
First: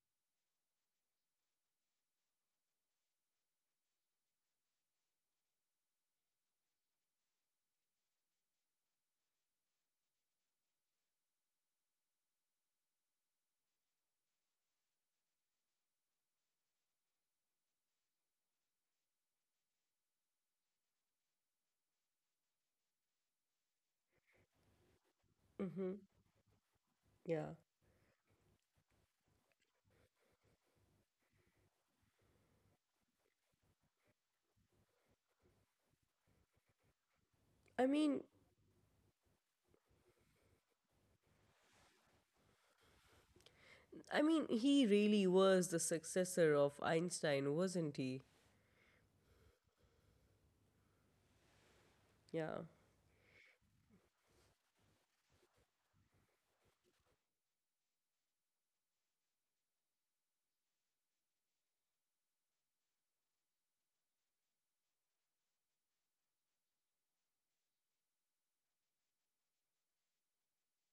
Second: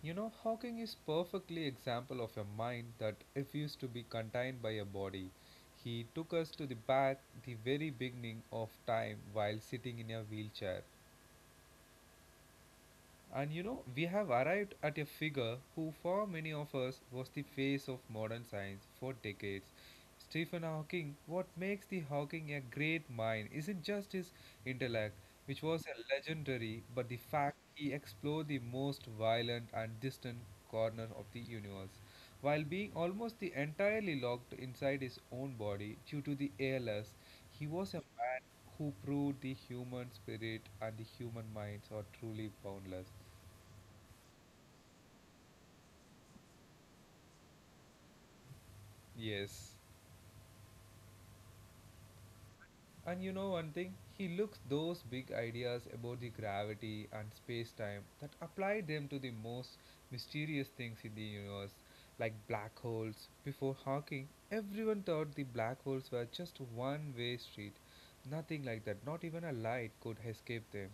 B: You know, Hawking is perfectly example of a mind that refused to be contained by a body. He took us to the back, the very beginning of time, while sitting in a wheelchair. And you know, we have arrived at a figure who, for many of us, was the face of modern science for decades. Stephen Hawking, what makes the Hawking a great mind isn't just his intellect, which was
A: Mm-hmm.
B: a legendary, but the
A: Yeah.
B: fact he explored the most violent and distant corner of the universe, while being almost the entirely locked inside his own body due to the ALS. He
A: I
B: was a
A: mean,
B: man who proved the human spirit and the human minds are truly boundless.
A: I mean, he really was the successor of Einstein, wasn't he?
B: Yes.
A: Yeah.
B: And you know one thing? He looks those big ideas about the gravity and space time that apply them to the most mysterious things in the universe, like black holes. Before Hawking, everyone thought the black holes were just one way street. Nothing like that, not even a light could escape them.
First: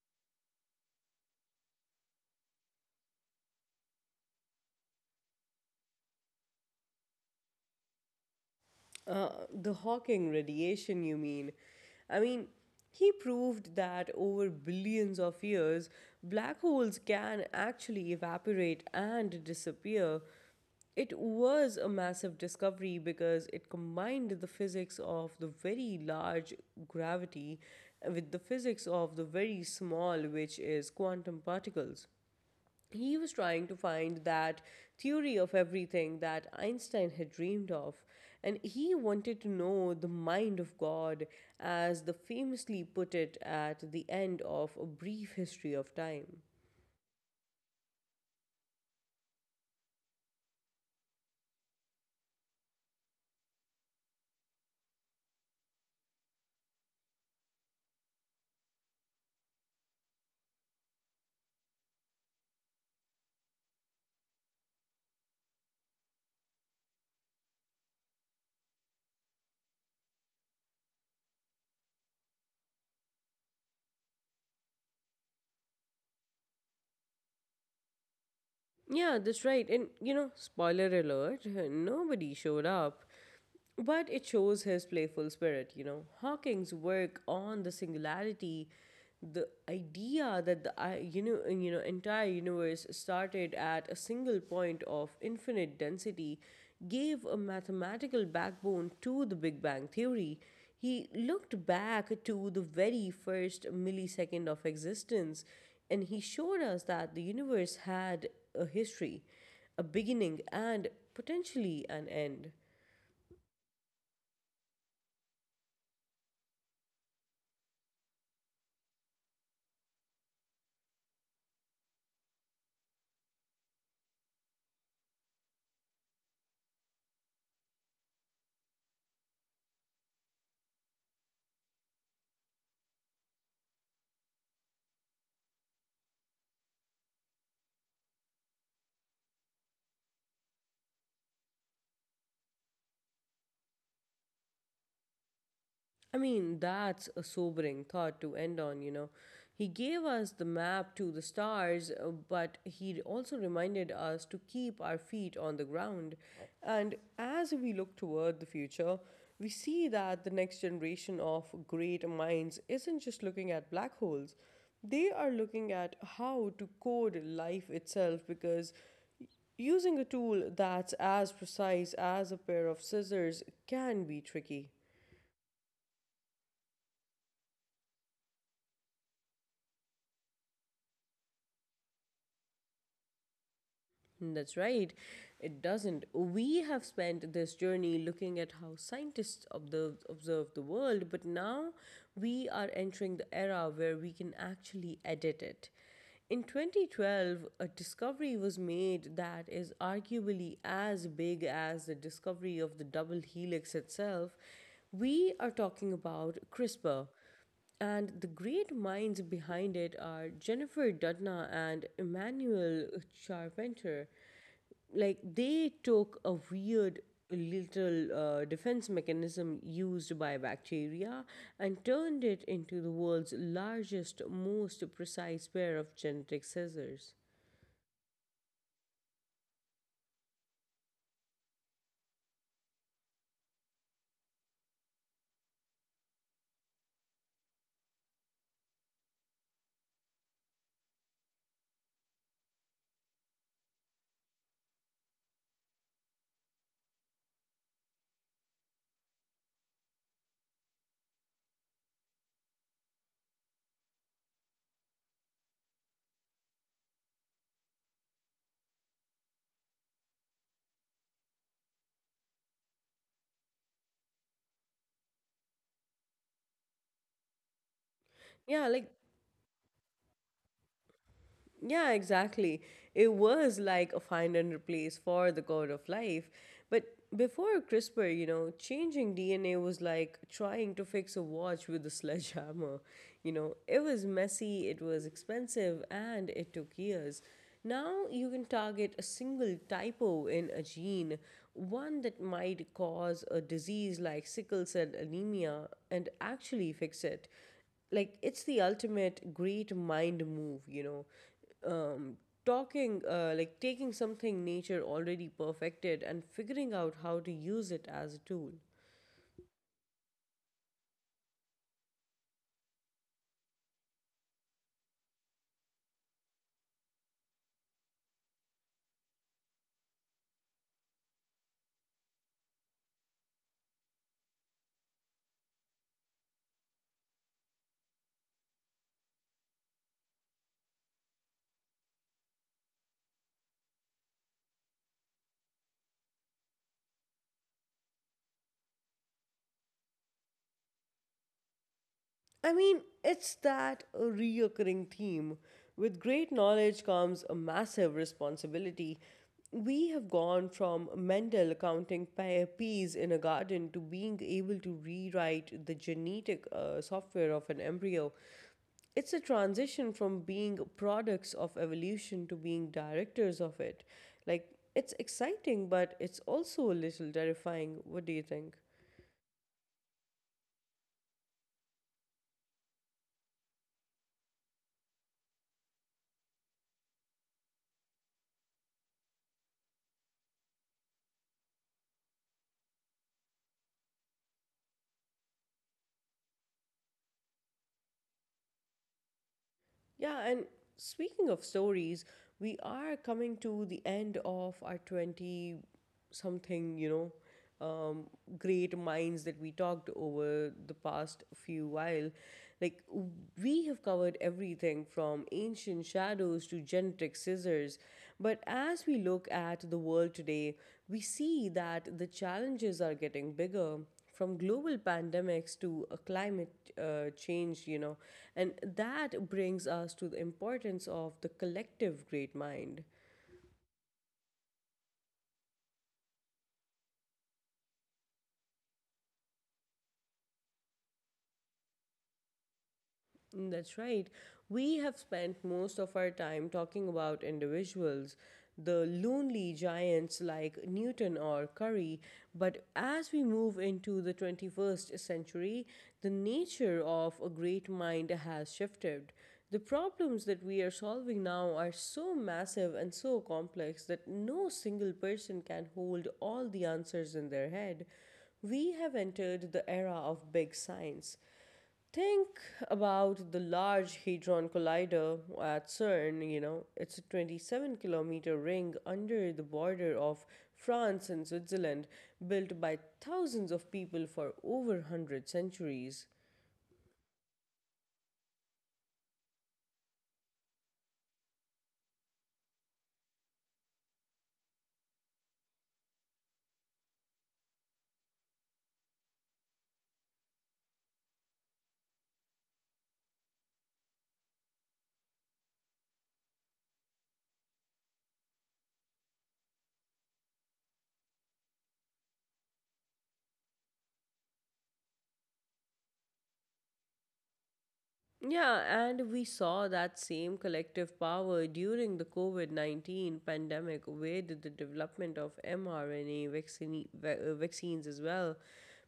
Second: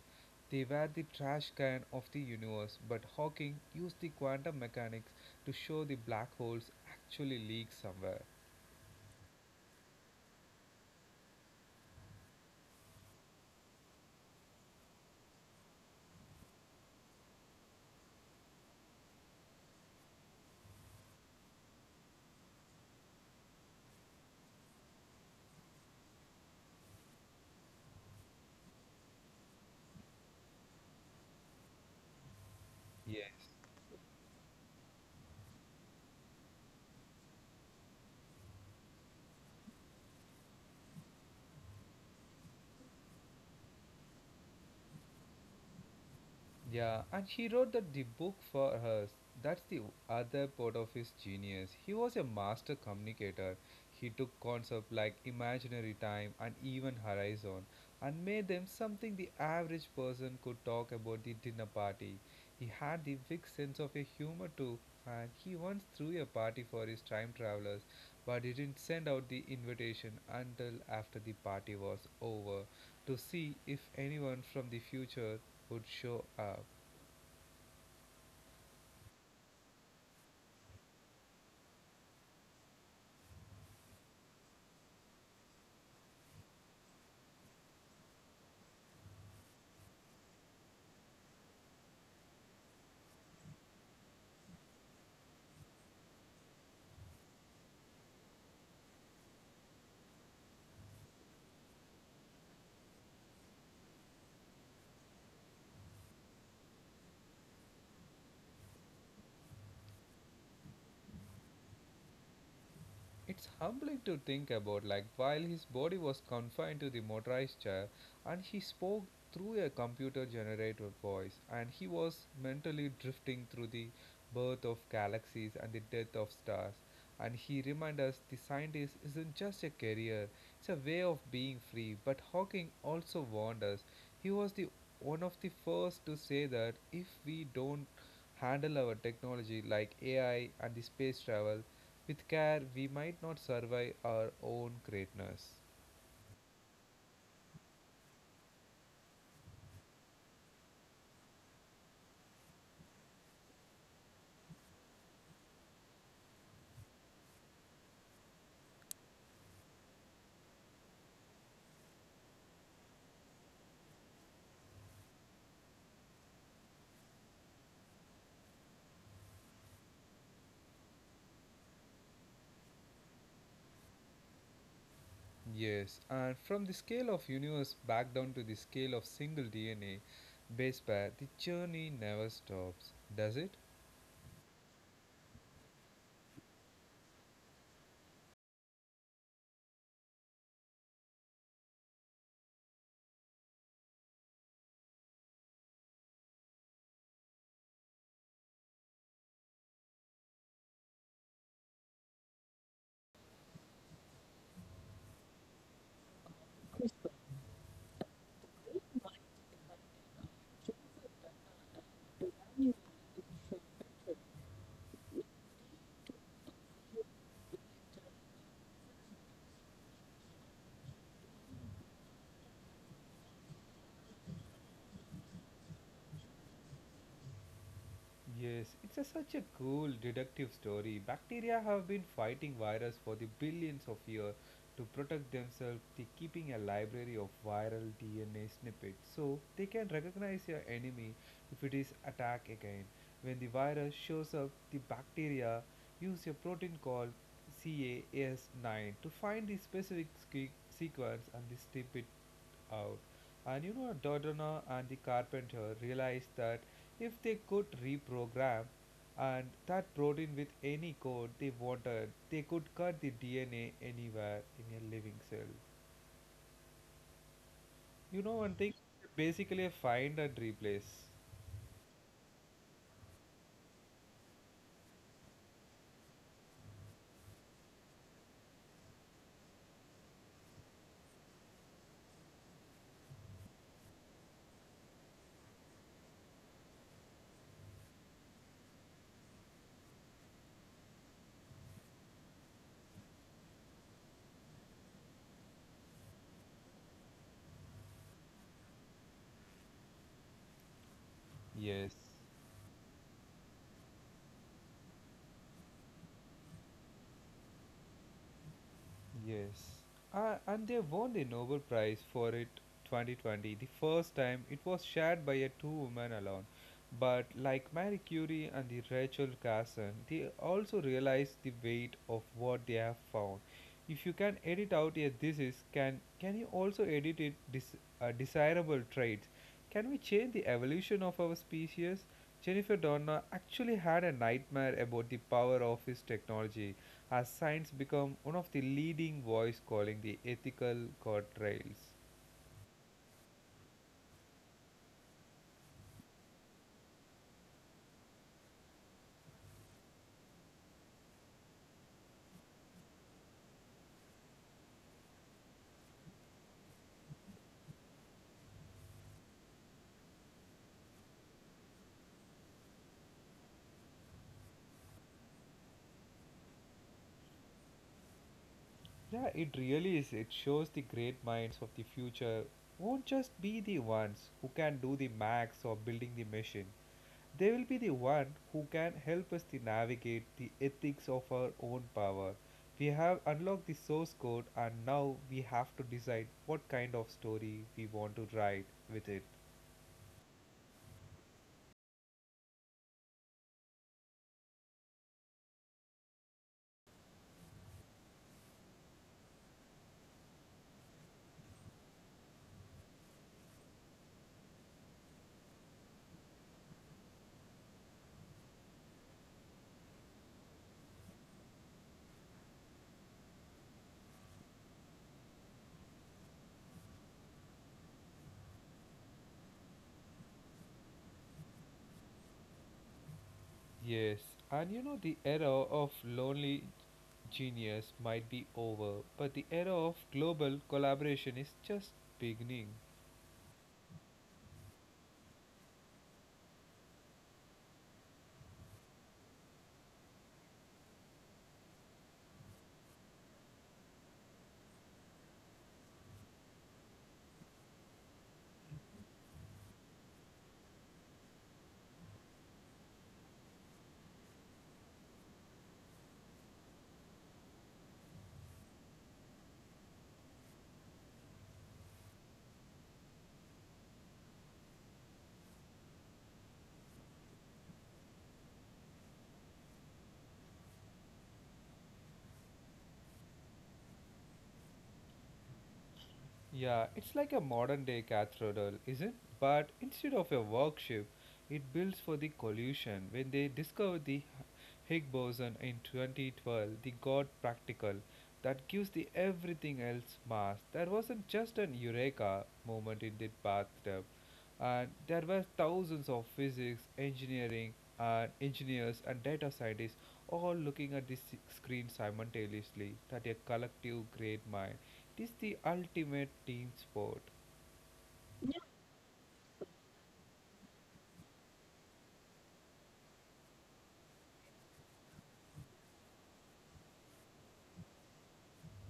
B: They were the trash can of the universe, but Hawking used the quantum mechanics to show the black holes actually leak somewhere.
A: The Hawking radiation, you mean? I mean, he proved that over billions of years, black holes can actually evaporate and disappear. It was a massive discovery because it combined the physics of the very large, gravity, with the physics of the very small, which is quantum particles. He was
B: Yes.
A: trying to find that theory of everything that Einstein had dreamed of, and he wanted to know the mind of God, as the famously put it at the end of A Brief History of Time.
B: Yeah, and he wrote that the book for her. That's the other part of his genius. He was a master communicator. He took concepts like imaginary time and even horizon and made them something the average person could talk about the dinner party. He had the big sense of a humor too, and he once threw a party for his time travelers, but he didn't send out the invitation until after the party was over to see if anyone from the future would show up.
A: Yeah, that's right. And you know, spoiler alert, nobody showed up. But it shows his playful spirit, you know. Hawking's work on the singularity, the idea that the entire universe started at a single point of infinite density, gave a mathematical backbone to the Big Bang theory. He looked back to the very first millisecond of existence, and he showed us that the universe had a history, a beginning, and potentially an end.
B: It's humbling to think about, like, while his body was confined to the motorized chair and he spoke through a computer generated voice, and he was mentally drifting through the birth of galaxies and the death of stars. And he reminds us the scientist isn't just a career, it's a way of being free. But Hawking also warned us. He was the one of the first to say that if we don't handle our technology like AI and the space travel, with care, we might not survive our own greatness.
A: I mean, that's a sobering thought to end on, you know. He gave us the map to the stars, but he also reminded us to keep our feet on the ground. And as we look toward the future, we see that the next generation of great minds isn't just looking at black holes, they are looking at how to code life itself, because using a tool that's as precise as a pair of scissors can be tricky.
B: Yes, and from the scale of universe back down to the scale of single DNA base pair, the journey never stops, does it?
A: That's right. It doesn't. We have spent this journey looking at how scientists observe the world, but now we are entering the era where we can actually edit it. In 2012, a discovery was made that is arguably as big as the discovery of the double helix itself. We are talking about CRISPR, and the great minds behind it are Jennifer Doudna and Emmanuel Charpentier. Like, they took a weird little defense mechanism used by bacteria and turned it into the world's largest, most precise pair of genetic scissors.
B: Yes, it's a, such a cool deductive story. Bacteria have been fighting virus for the billions of years to protect themselves by keeping a library of viral DNA snippets so they can recognize your enemy if it is attacked again. When the virus shows up, the bacteria use a protein called CAS9 to find the specific sequence and they strip it out. And you know, Dodona and the carpenter realized that if they could reprogram and that protein with any code they wanted, they could cut the DNA anywhere in a living cell. You know, one
A: Yeah,
B: thing
A: like
B: basically a find and replace.
A: yeah, exactly. It was like a find and replace for the code of life. But before CRISPR, you know, changing DNA was like trying to fix a watch with a sledgehammer. You know, it was messy, it was expensive, and it took years. Now you can target a single typo in a gene, one that might cause a disease like sickle cell anemia, and actually fix it. It's the ultimate great mind move
B: Yes.
A: um, Talking, like taking something nature already perfected and figuring out how to use it as a tool.
B: Yes, and they won the Nobel Prize for it 2020, the first time it was shared by a two women alone. But like Marie Curie and the Rachel Carson, they also realized the weight of what they have found. If you can edit out a disease, can you also edit it desirable traits? Can we change the evolution of our species? Jennifer Doudna actually had a nightmare about the power of his technology has science become one of the leading voice calling the ethical guardrails?
A: I mean, it's that reoccurring theme. With great knowledge comes a massive responsibility. We have gone from Mendel counting peas in a garden to being able to rewrite the genetic software of an embryo. It's a transition from being products of evolution to being directors of it. Like, it's exciting, but it's also a little terrifying. What do you think?
B: Yeah, it really is. It shows the great minds of the future won't just be the ones who can do the max or building the machine. They will be the one who can help us to navigate the ethics of our own power. We have unlocked the source code and now we have to decide what kind of story we want to write with it.
A: Yeah, and speaking of stories, we are coming to the end of our 20 something, um, great minds that we talked over the past few while. Like, we have covered everything from ancient shadows to genetic scissors, but as we look at the world today, we see that the challenges are getting bigger, from global pandemics to a climate change, you know. And that brings us to the importance of the collective great mind.
B: Yes, and you know, the era of lonely genius might be over, but the era of global collaboration is just beginning.
A: That's right. We have spent most of our time talking about individuals, the lonely giants like Newton or Curry, but as we move into the 21st century, the nature of a great mind has shifted. The problems that we are solving now are so massive and so complex that no single person can hold all the answers in their head. We have entered the era of big science. Think about the Large Hadron Collider at CERN. You know, it's a 27-kilometer ring under the border of France and Switzerland, built by thousands of people for over 100 centuries.
B: Yeah, it's like a modern day cathedral, is it? But instead of a workship, it builds for the collusion. When they discovered the Higgs boson in 2012, the God practical that gives the everything else mass. That wasn't just an eureka moment in the bathtub, and there were thousands of physics, engineering, and engineers and data scientists all looking at this screen simultaneously. That a collective great mind it is the ultimate team sport.
A: Yeah, and we saw that same collective power during the COVID 19 pandemic with the development of mRNA vaccines as well.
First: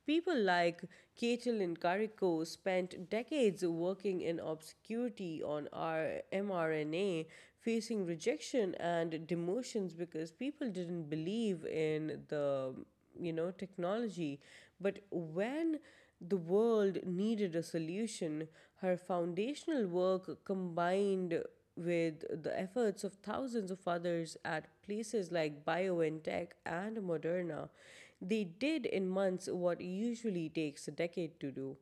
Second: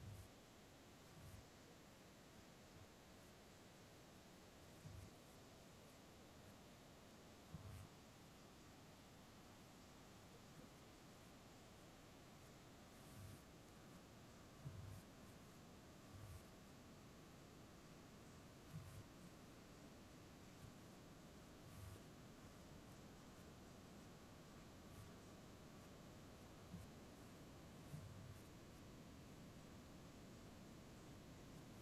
A: People like Caitlin Carrico spent decades working in obscurity on our mRNA, facing rejection and demotions because people didn't believe in the technology. But when the world needed a solution, her foundational work combined with the efforts of thousands of others at places like BioNTech and Moderna, they did in months what usually takes a decade to do.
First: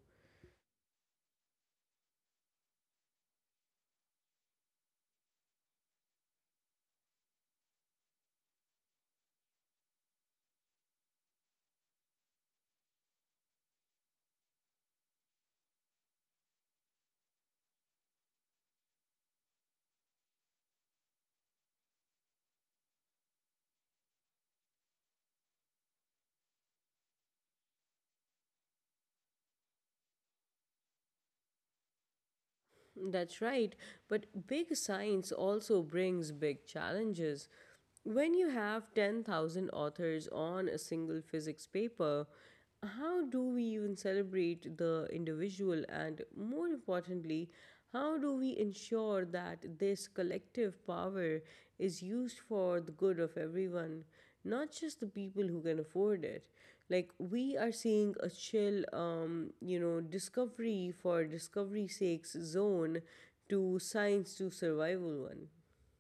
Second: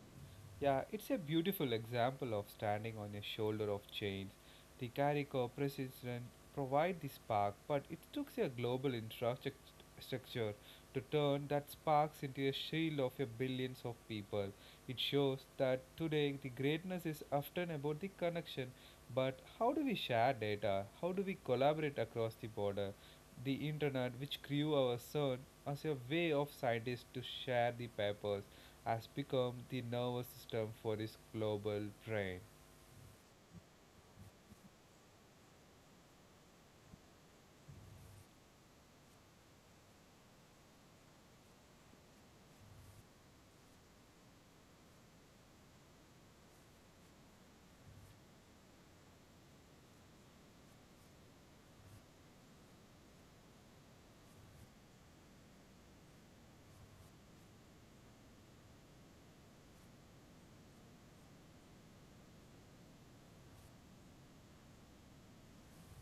B: Yeah, it's a beautiful example of standing on a shoulder of chains. The Carico precision provide the spark, but it took a global infrastructure to turn that sparks into a shield of a billions of people. It shows that today the greatness is often about the connection, but how do we share data? How do we collaborate across the border? The internet, which grew our CERN as a way of scientists to share the papers has become the nervous system for his global brain.
A: That's right, but big science also brings big challenges. When you have 10,000 authors on a single physics paper, how do we even celebrate the individual and, more importantly, how do we ensure that this collective power is used for the good of everyone? Not just the people who can afford it. Like, we are seeing a chill discovery for discovery's sakes zone to science to survival one.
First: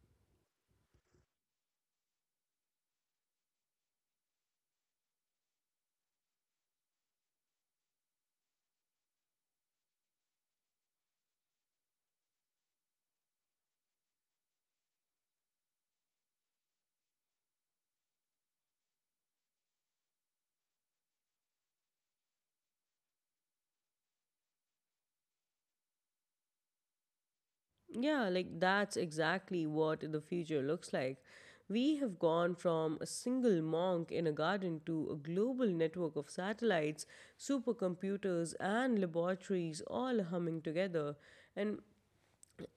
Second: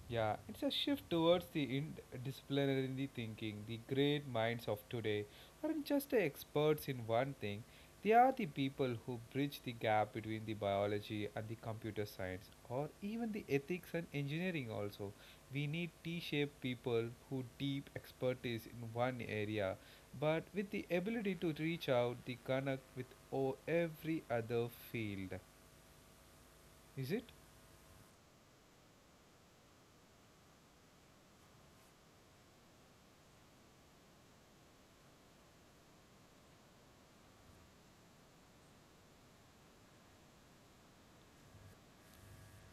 B: Yeah, it's a shift towards the interdisciplinary thinking. The great minds of today aren't just the experts in one thing, they are the people who bridge the gap between the biology and the computer science, or even the ethics and engineering. Also, we need T shaped people who deep expertise in one area, but with the ability to reach out the connect with every other field. Is it?
A: Yeah, like that's exactly what the future looks like. We have gone from a single monk in a garden to a global network of satellites, supercomputers and laboratories all humming together. And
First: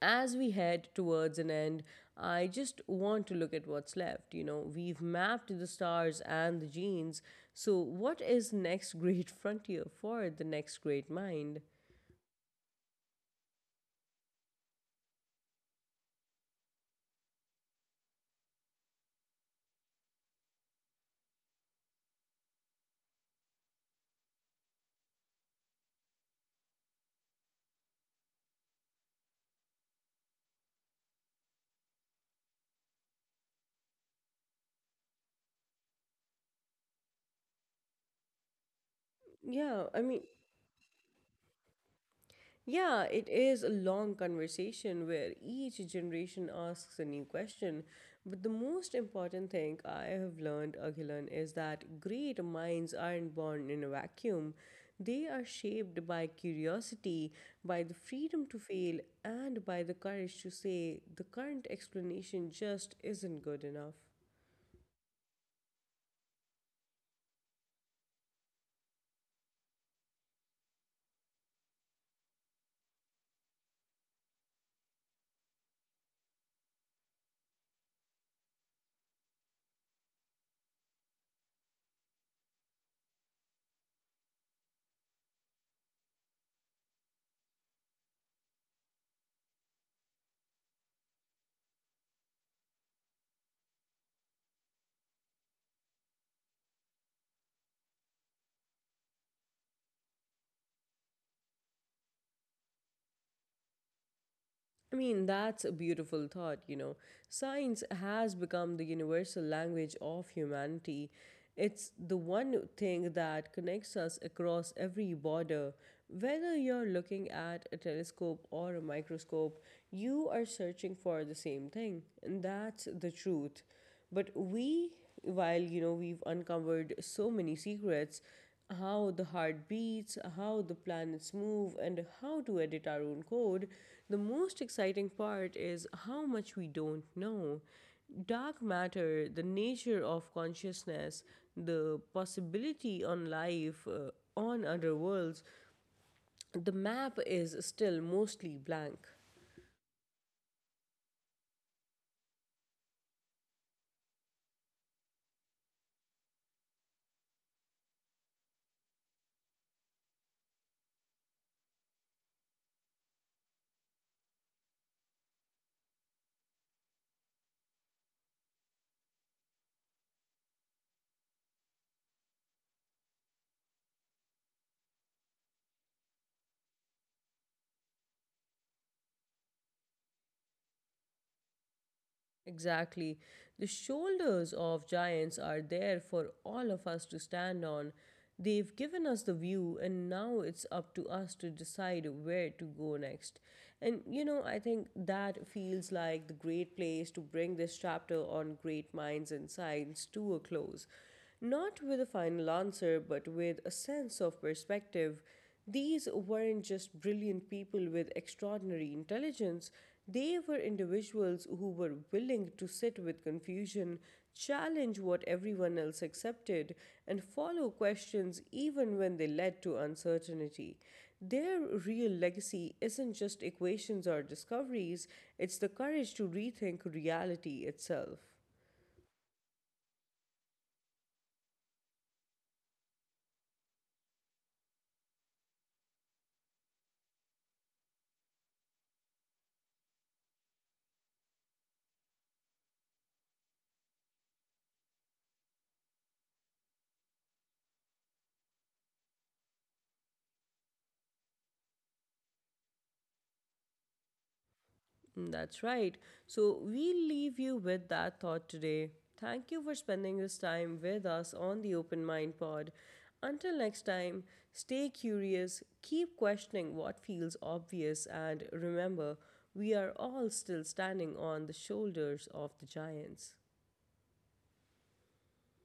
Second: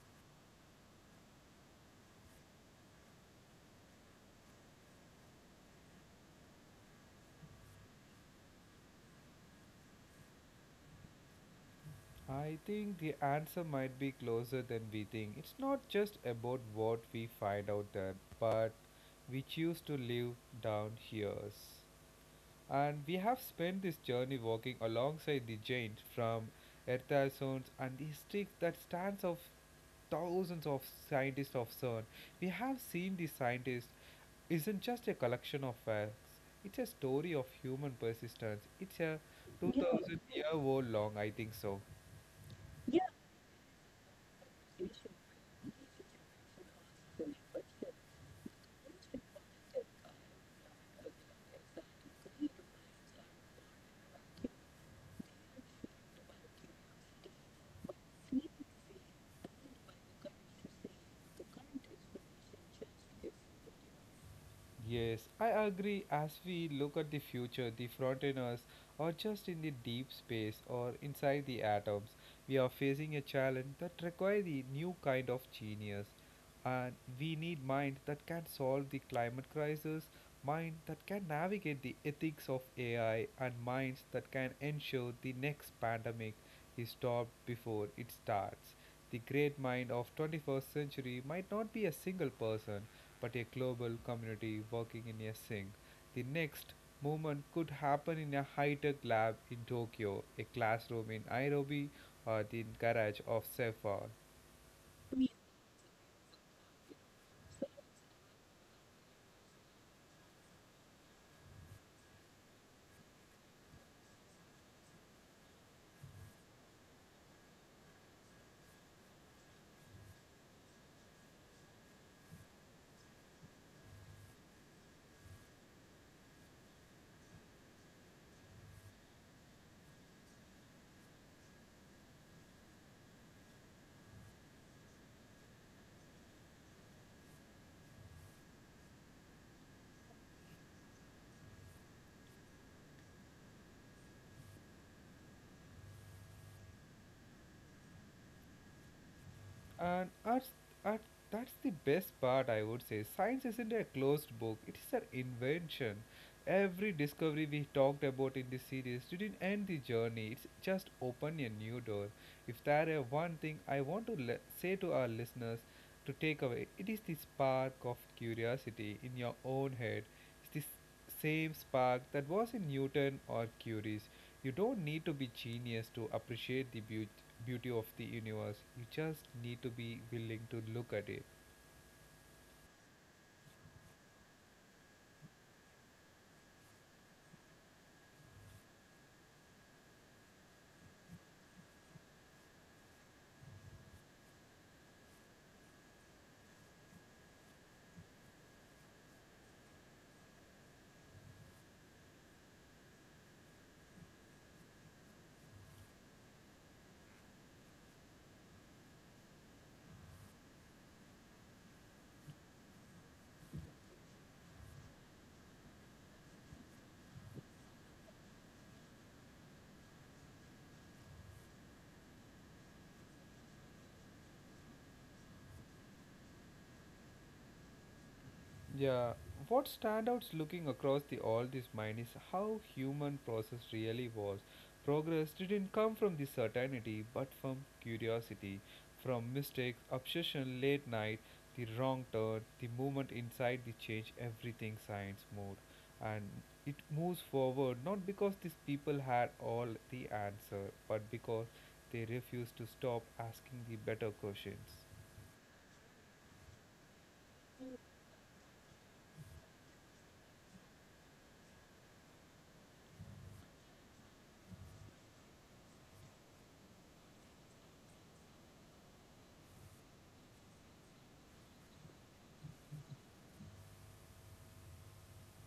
A: as we head towards an end, I just want to look at what's left. You know, we've mapped the stars and the genes. So, what is next <laughs> great frontier for the next great mind?
B: I think the answer might be closer than we think. It's not just about what we find out there, but we choose to live down here. And we have spent this journey walking alongside the giant from Ertasun's and the streak that stands of thousands of scientists of CERN. We have seen the scientists isn't just a collection of facts. It's a story of human persistence. It's a
A: Yeah, I
B: 2,000
A: mean,
B: year old long, I think so.
A: Yeah, it is a long conversation where each generation asks a new question. But the most important thing I have learned, Aghilan, is that great minds aren't born in a vacuum. They are shaped by curiosity, by the freedom to fail, and by the courage to say the current explanation just isn't good enough.
B: Yes, I agree. As we look at the future, the frontiers are just in the deep space or inside the atoms. We are facing a challenge that requires a new kind of genius. And we need mind that can solve the climate crisis, mind that can navigate the ethics of AI, and minds that can ensure the next pandemic is stopped before it starts. The great mind of 21st century might not be a single person but a global community working in a sync. The next movement could happen in a high tech lab in Tokyo, a classroom in Nairobi, or the garage of Sefa.
A: I mean, that's a beautiful thought, you know. Science has become the universal language of humanity. It's the one thing that connects us across every border. Whether you're looking at a telescope or a microscope, you are searching for the same thing, and that's the truth. But we, while, we've uncovered so many secrets: how the heart beats, how the planets move, and how to edit our own code. The most exciting part is how much we don't know. Dark matter, the nature of consciousness, the possibility on life, on other worlds, the map is still mostly blank.
B: And that's, that- that's the best part, I would say. Science isn't a closed book, it is an invention. Every discovery we talked about in this series didn't end the journey, it's just open a new door. If there is one thing I want to say to our listeners to take away, it is the spark of curiosity in your own head. It's the same spark that was in Newton or Curie's. You don't need to be genius to appreciate the beauty of the universe. You just need to be willing to look at it.
A: Exactly. The shoulders of giants are there for all of us to stand on. They've given us the view, and now it's up to us to decide where to go next. And you know, I think that feels like the great place to bring this chapter on great minds and science to a close. Not with a final answer, but with a sense of perspective. These weren't just brilliant people with extraordinary intelligence, they were individuals who were willing to sit with confusion, challenge what everyone else accepted, and follow questions even when they led to uncertainty. Their real legacy isn't just equations or discoveries, it's the courage to rethink reality itself.
B: Yeah, what standouts looking across the all this mind is how human process really was. Progress didn't come from the certainty, but from curiosity, from mistakes, obsession, late night, the wrong turn, the movement inside the change, everything science moved, and it moves forward not because these people had all the answer, but because they refused to stop asking the better questions.
A: That's right. So we leave you with that thought today. Thank you for spending this time with us on the Open Mind Pod. Until next time, stay curious, keep questioning what feels obvious, and remember, we are all still standing on the shoulders of the giants.